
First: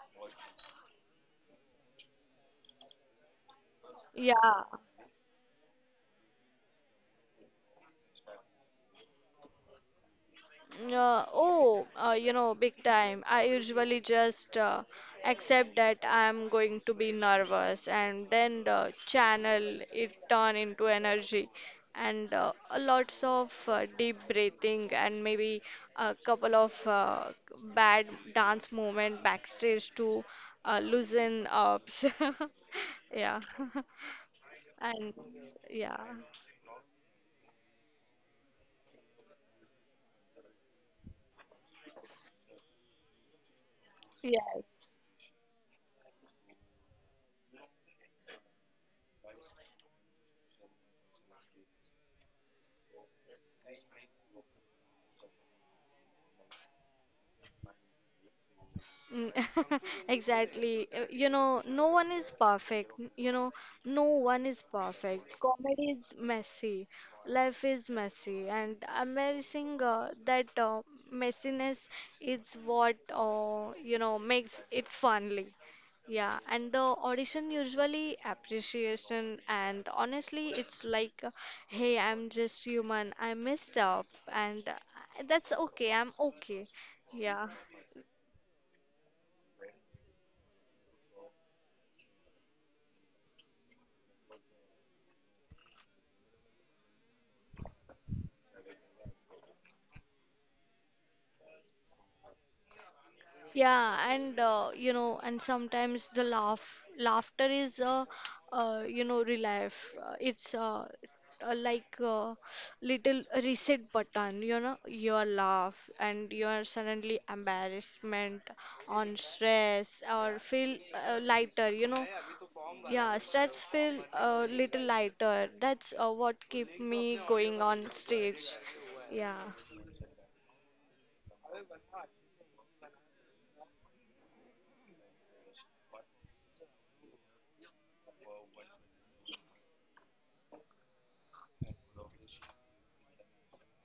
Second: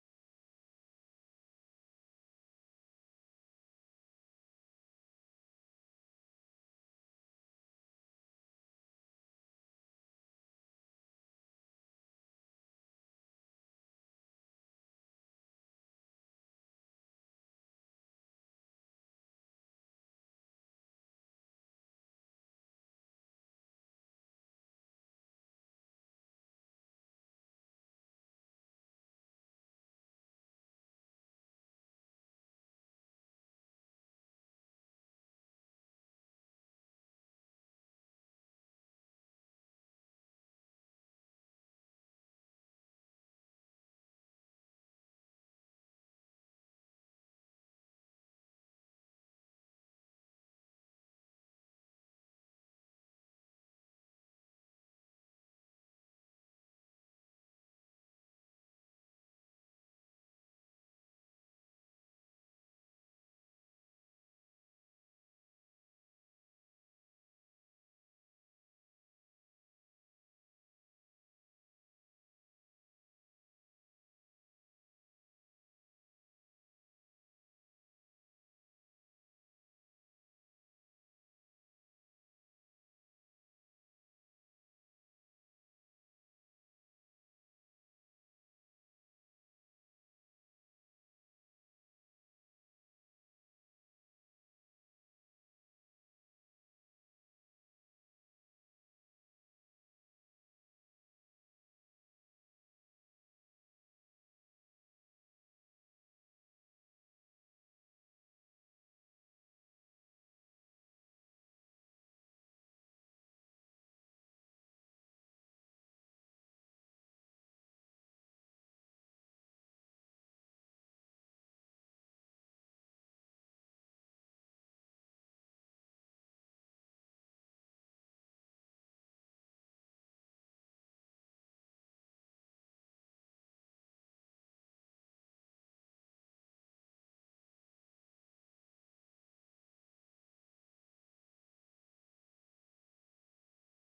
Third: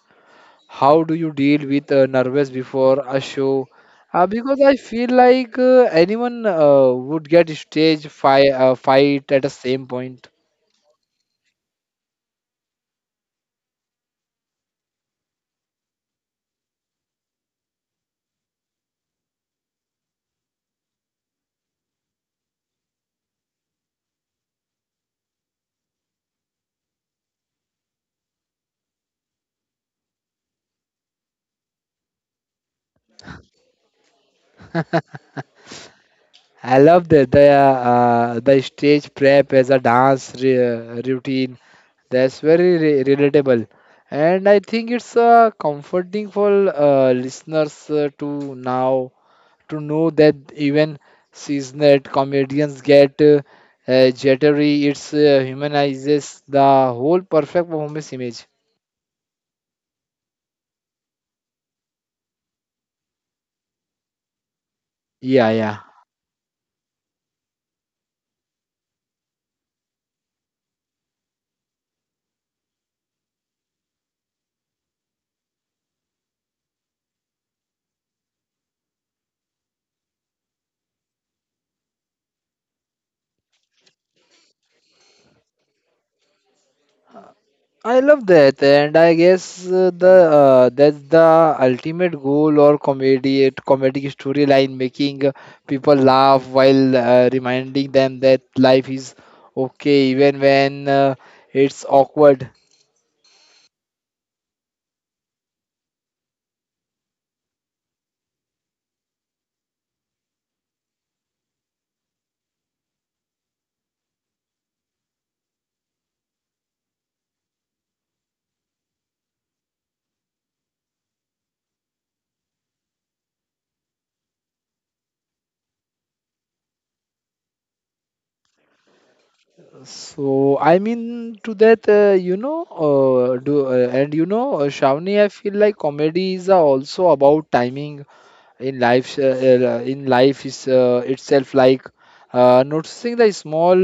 How do you deal with nervous before a show? Yeah. Because I feel like anyone would get stage fi fight at the same point. Oh, you know, big time. I usually just accept that I'm going to be nervous and then the channel it turn into energy and a lots of deep breathing and maybe a couple of bad dance movement backstage to loosen ups. Yeah. And yeah. I love that the stage prep as a dance routine. That's very relatable. And I Yes. think it's comforting for listeners to now to know that even seasoned comedians get jittery. It's humanizes the whole perfect performance image. Mm, Exactly. You know, no one is perfect. You know, no one is perfect. Yeah, yeah. Comedy is messy. Life is messy. And embracing that messiness is what, you know, makes it funly. Yeah. And the audition usually appreciation. And honestly, it's like, hey, I'm just human. I messed up. And that's okay. I'm okay. Yeah. I love that, and I guess the that's the ultimate goal or comedy comedic storyline, making people laugh while reminding them that life is okay even when it's awkward. Yeah, and you know, and sometimes the laughter is a, you know, relief. It's like a little reset button, you know, your laugh and your suddenly embarrassment on stress or feel lighter, you know. Yeah, stress feel a little lighter. That's what keep me going on stage. Yeah. So I mean to that, you know, Shravani, I feel like comedy is also about timing in life is itself like noticing the small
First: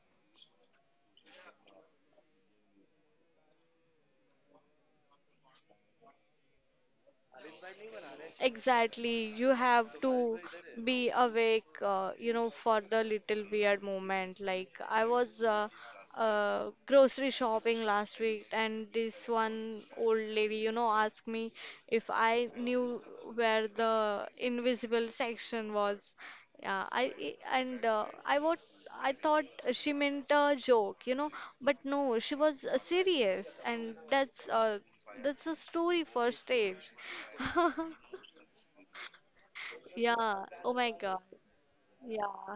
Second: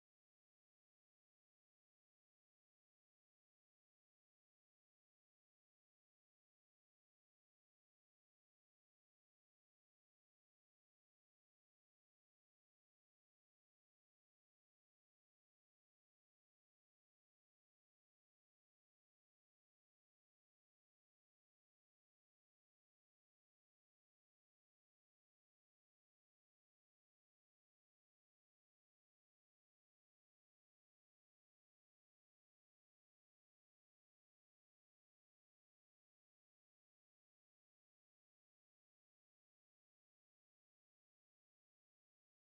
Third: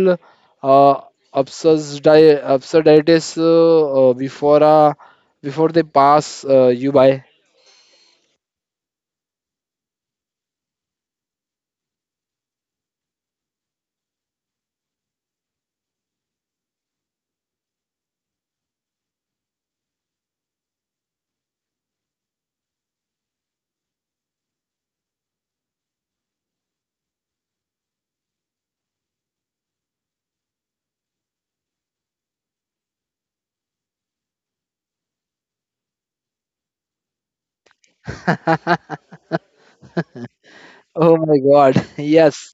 uh, absurdities before before they pass you by. Exactly. You have to be awake, you know, for the little weird moment. Like I was grocery shopping last week, and this one old lady, you know, asked me if I knew where the invisible section was. Yeah, I- and I what I thought she meant a joke, you know, but no, she was serious, and that's a story for stage. Yeah. Oh my Oh God. my god, yes. Yeah.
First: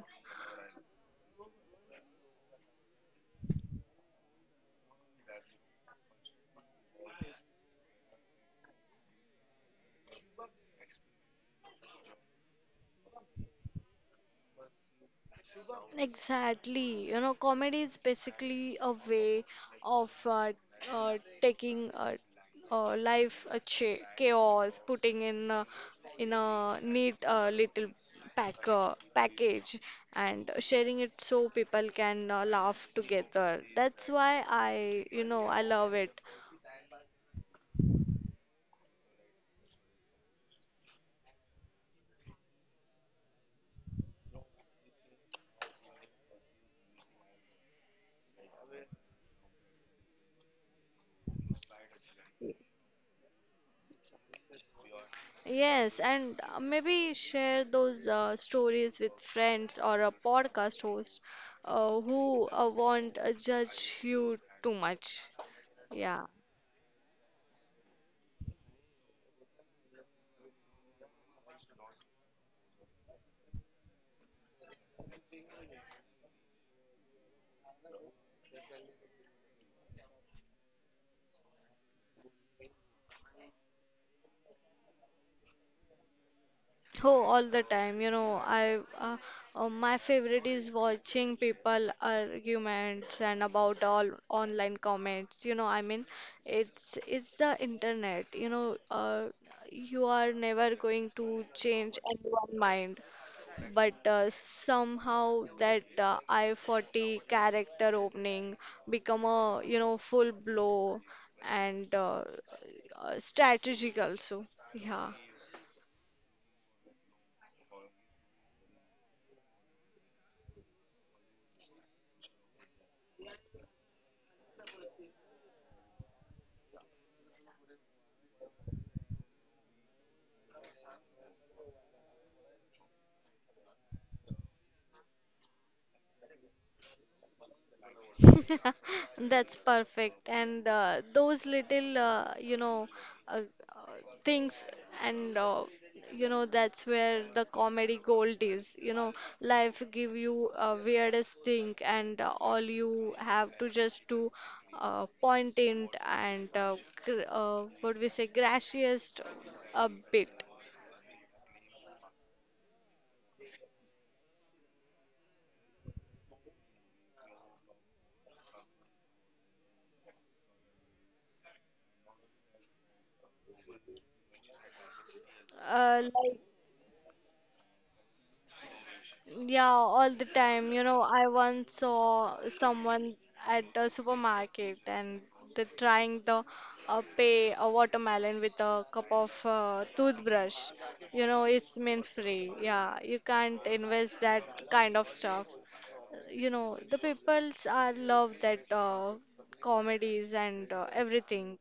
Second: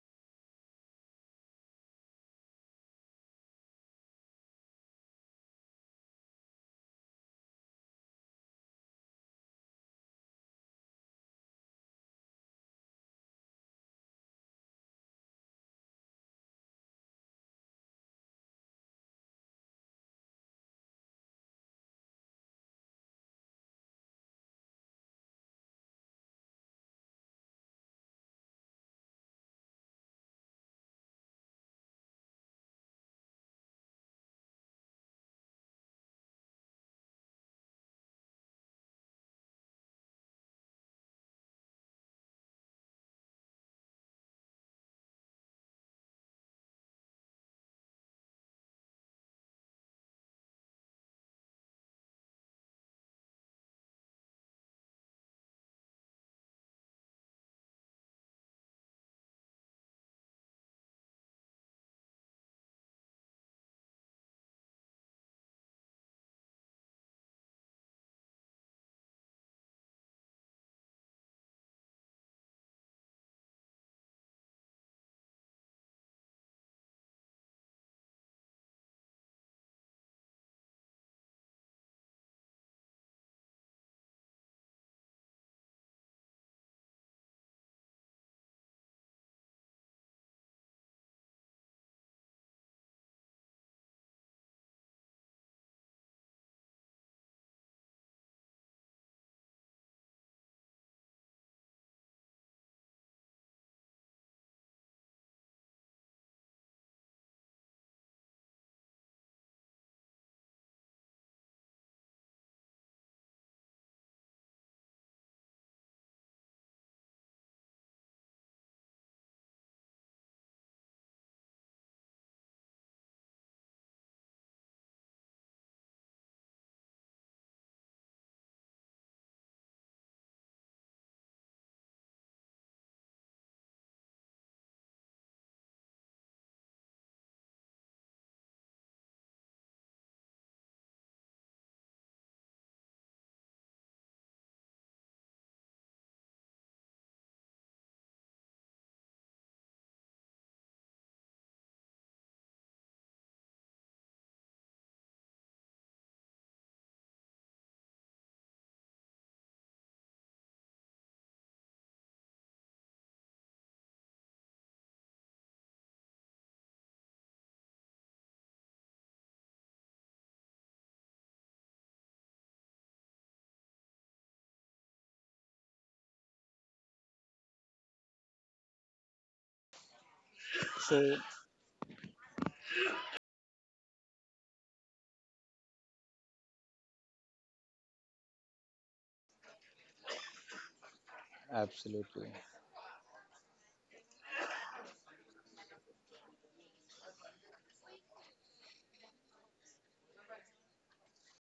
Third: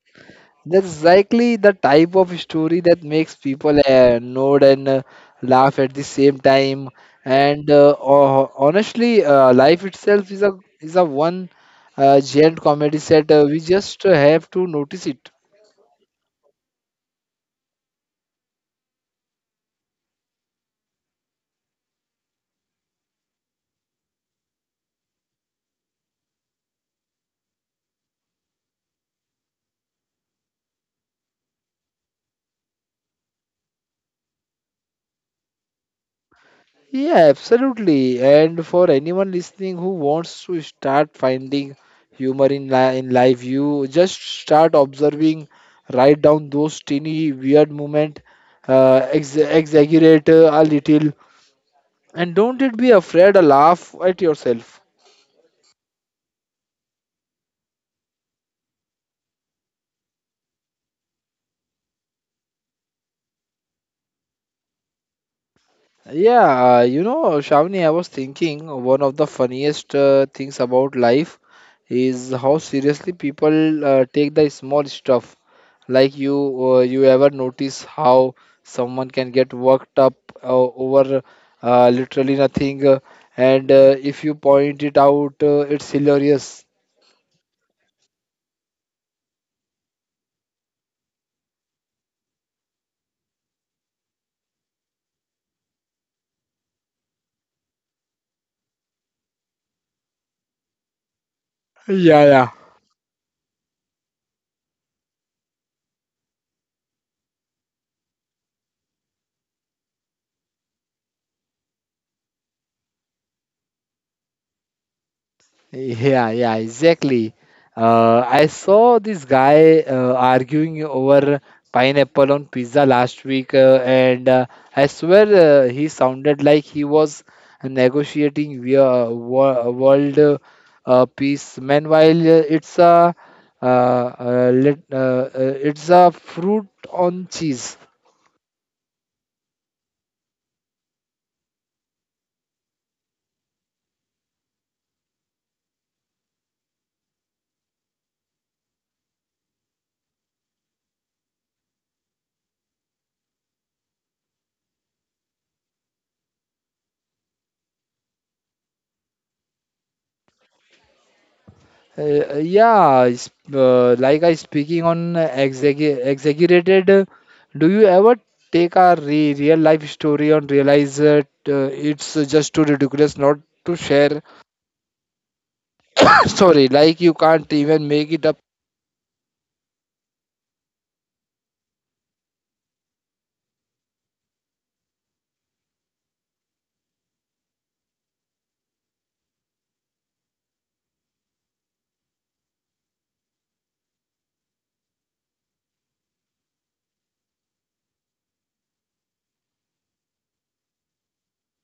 That's exactly the type of story that makes people nod and laugh at the same time. And honestly, life itself is a one giant comedy set. We just have to notice it. Exactly. You know, comedy is basically a way of taking life a chaos, putting in a neat little package, and sharing it so people can laugh together. That's why I, you know, I love it. Yeah, absolutely. And for anyone listening who wants to start finding humor in li in life, you just start observing, write down those teeny weird moment, ex exaggerate a little, and don't it be afraid to laugh at yourself. Yes, and maybe share those stories with friends or a podcast host who won't judge you too much. Yeah. Yeah, you know, Shavni, I was thinking one of the funniest things about life is how seriously people take the small stuff. You ever notice how someone can get worked up over literally nothing, and if you point it out, it's hilarious. Oh, all the time. You know, I my favorite is watching people arguments and about all online comments. You know, I mean, it's the internet. You know, you are never going to change Yeah, yeah, anyone's mind. But somehow that I-40 character opening become a, you know, full blow and strategic also. Yeah. yeah, yeah, exactly. I saw this guy arguing over pineapple on pizza last week, and I swear he sounded like he was negotiating via world peace. Meanwhile, it's a uh, uh, let, uh, uh, it's a fruit on cheese. That's perfect. And those little, uh, uh, things, and you know, that's where the comedy gold is. You know, life give you a weirdest thing, and all you have to just to point it and what we say, gracious a bit. Yeah, it's, like I speaking on exaggerated. Do you ever take a re real life story and realize that it's just too ridiculous not to share? Like. Sorry, like you can't even make it up. Yeah, all the time. You know, so I once saw someone at the supermarket and they're trying the pay a watermelon with a cup of toothbrush. You know, it's mint absolutely. free. Yeah, you can't invest that kind of stuff. You know, the peoples are love that comedies and everything.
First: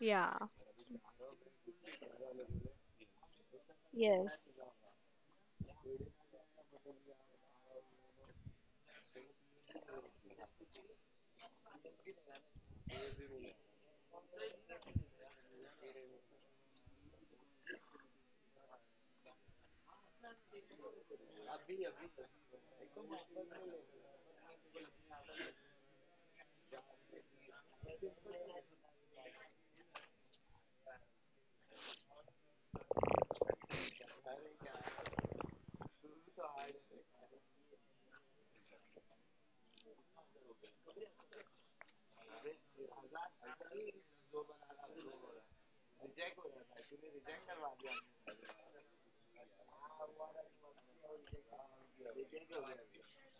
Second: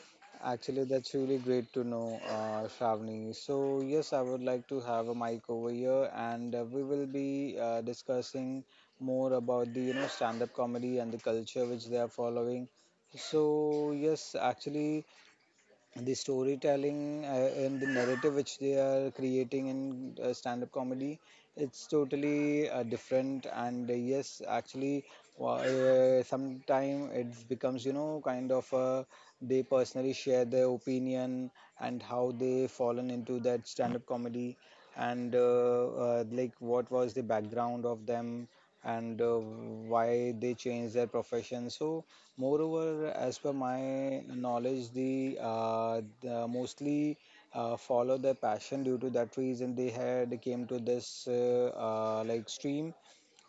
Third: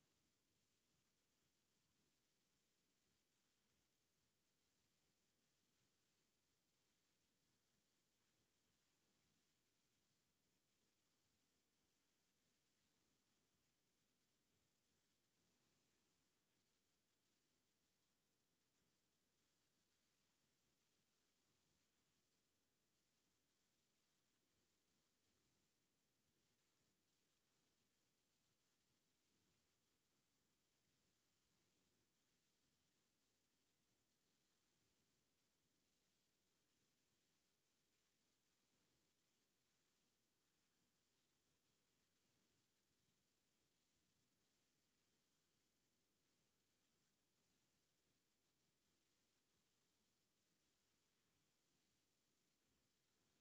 Yeah. Actually, that's really great to know, Shravani. So, yes, I Yes. would like to have a mic over here, and we will be discussing more about the stand-up comedy and the culture which they are following. So, yes, actually, the storytelling and the narrative which they are creating in stand-up comedy, it's totally different. And yes, actually, sometime it becomes kind of they personally share their opinion and how they fallen into that stand-up comedy, and like what was the background of them, and why they changed their profession. So moreover, as per my knowledge, the mostly follow their passion. Due to that reason, they had came to this like stream.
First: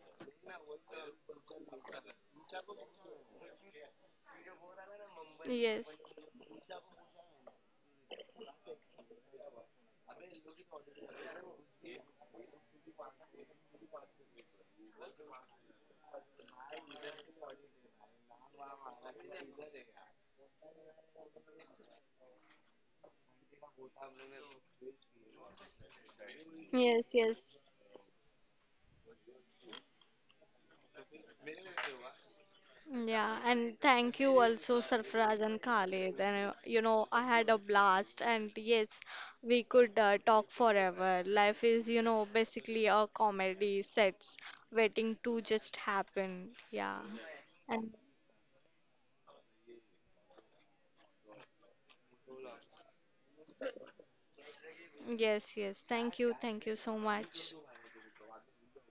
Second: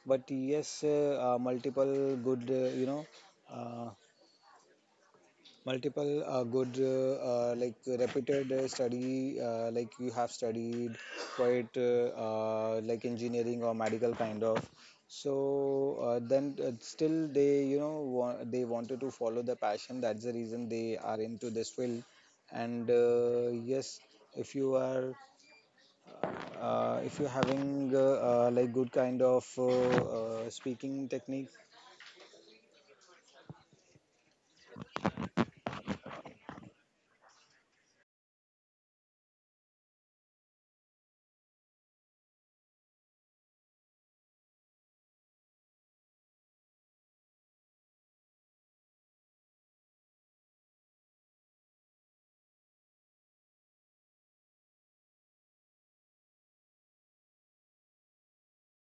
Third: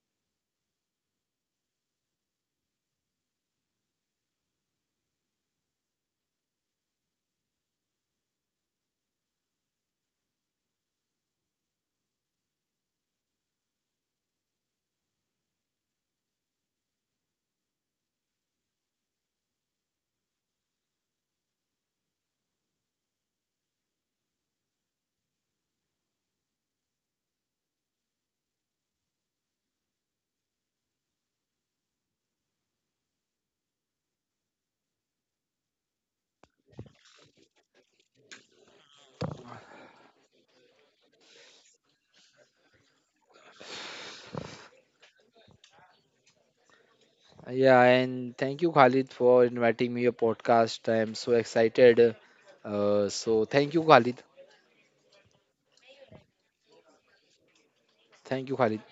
But yes, multiple good, uh, Yes. multiple good like repeated study, like you have studied quite like engineering or medical kind of. So then still they they wanted to follow the passion. That's the reason they are into this field. And yes, if you are if Yes, you're yes. having like good kind of speaking technique. Yeah, and thank you also, Sarfraz and Khalid. And you know, I had a blast, and yes, we could talk forever. Life is, you know, basically a comedy sets waiting to just happen. Yeah, Yeah, and and thank you, Khalid, for inviting me your podcast. I'm so excited. So thank you, Khalid. yes, yes, thank you so much. Thank you, Khalid,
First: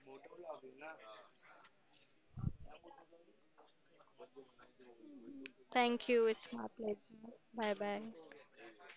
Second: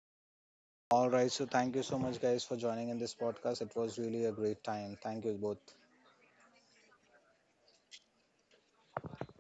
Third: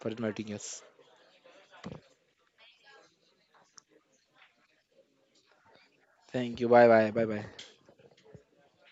for inviting us. All right, so thank you so much, guys, for joining in this podcast. It was really a great time. Thank you both. Thank you, it's Thank my you. Bye bye. pleasure. Bye bye. Bye bye.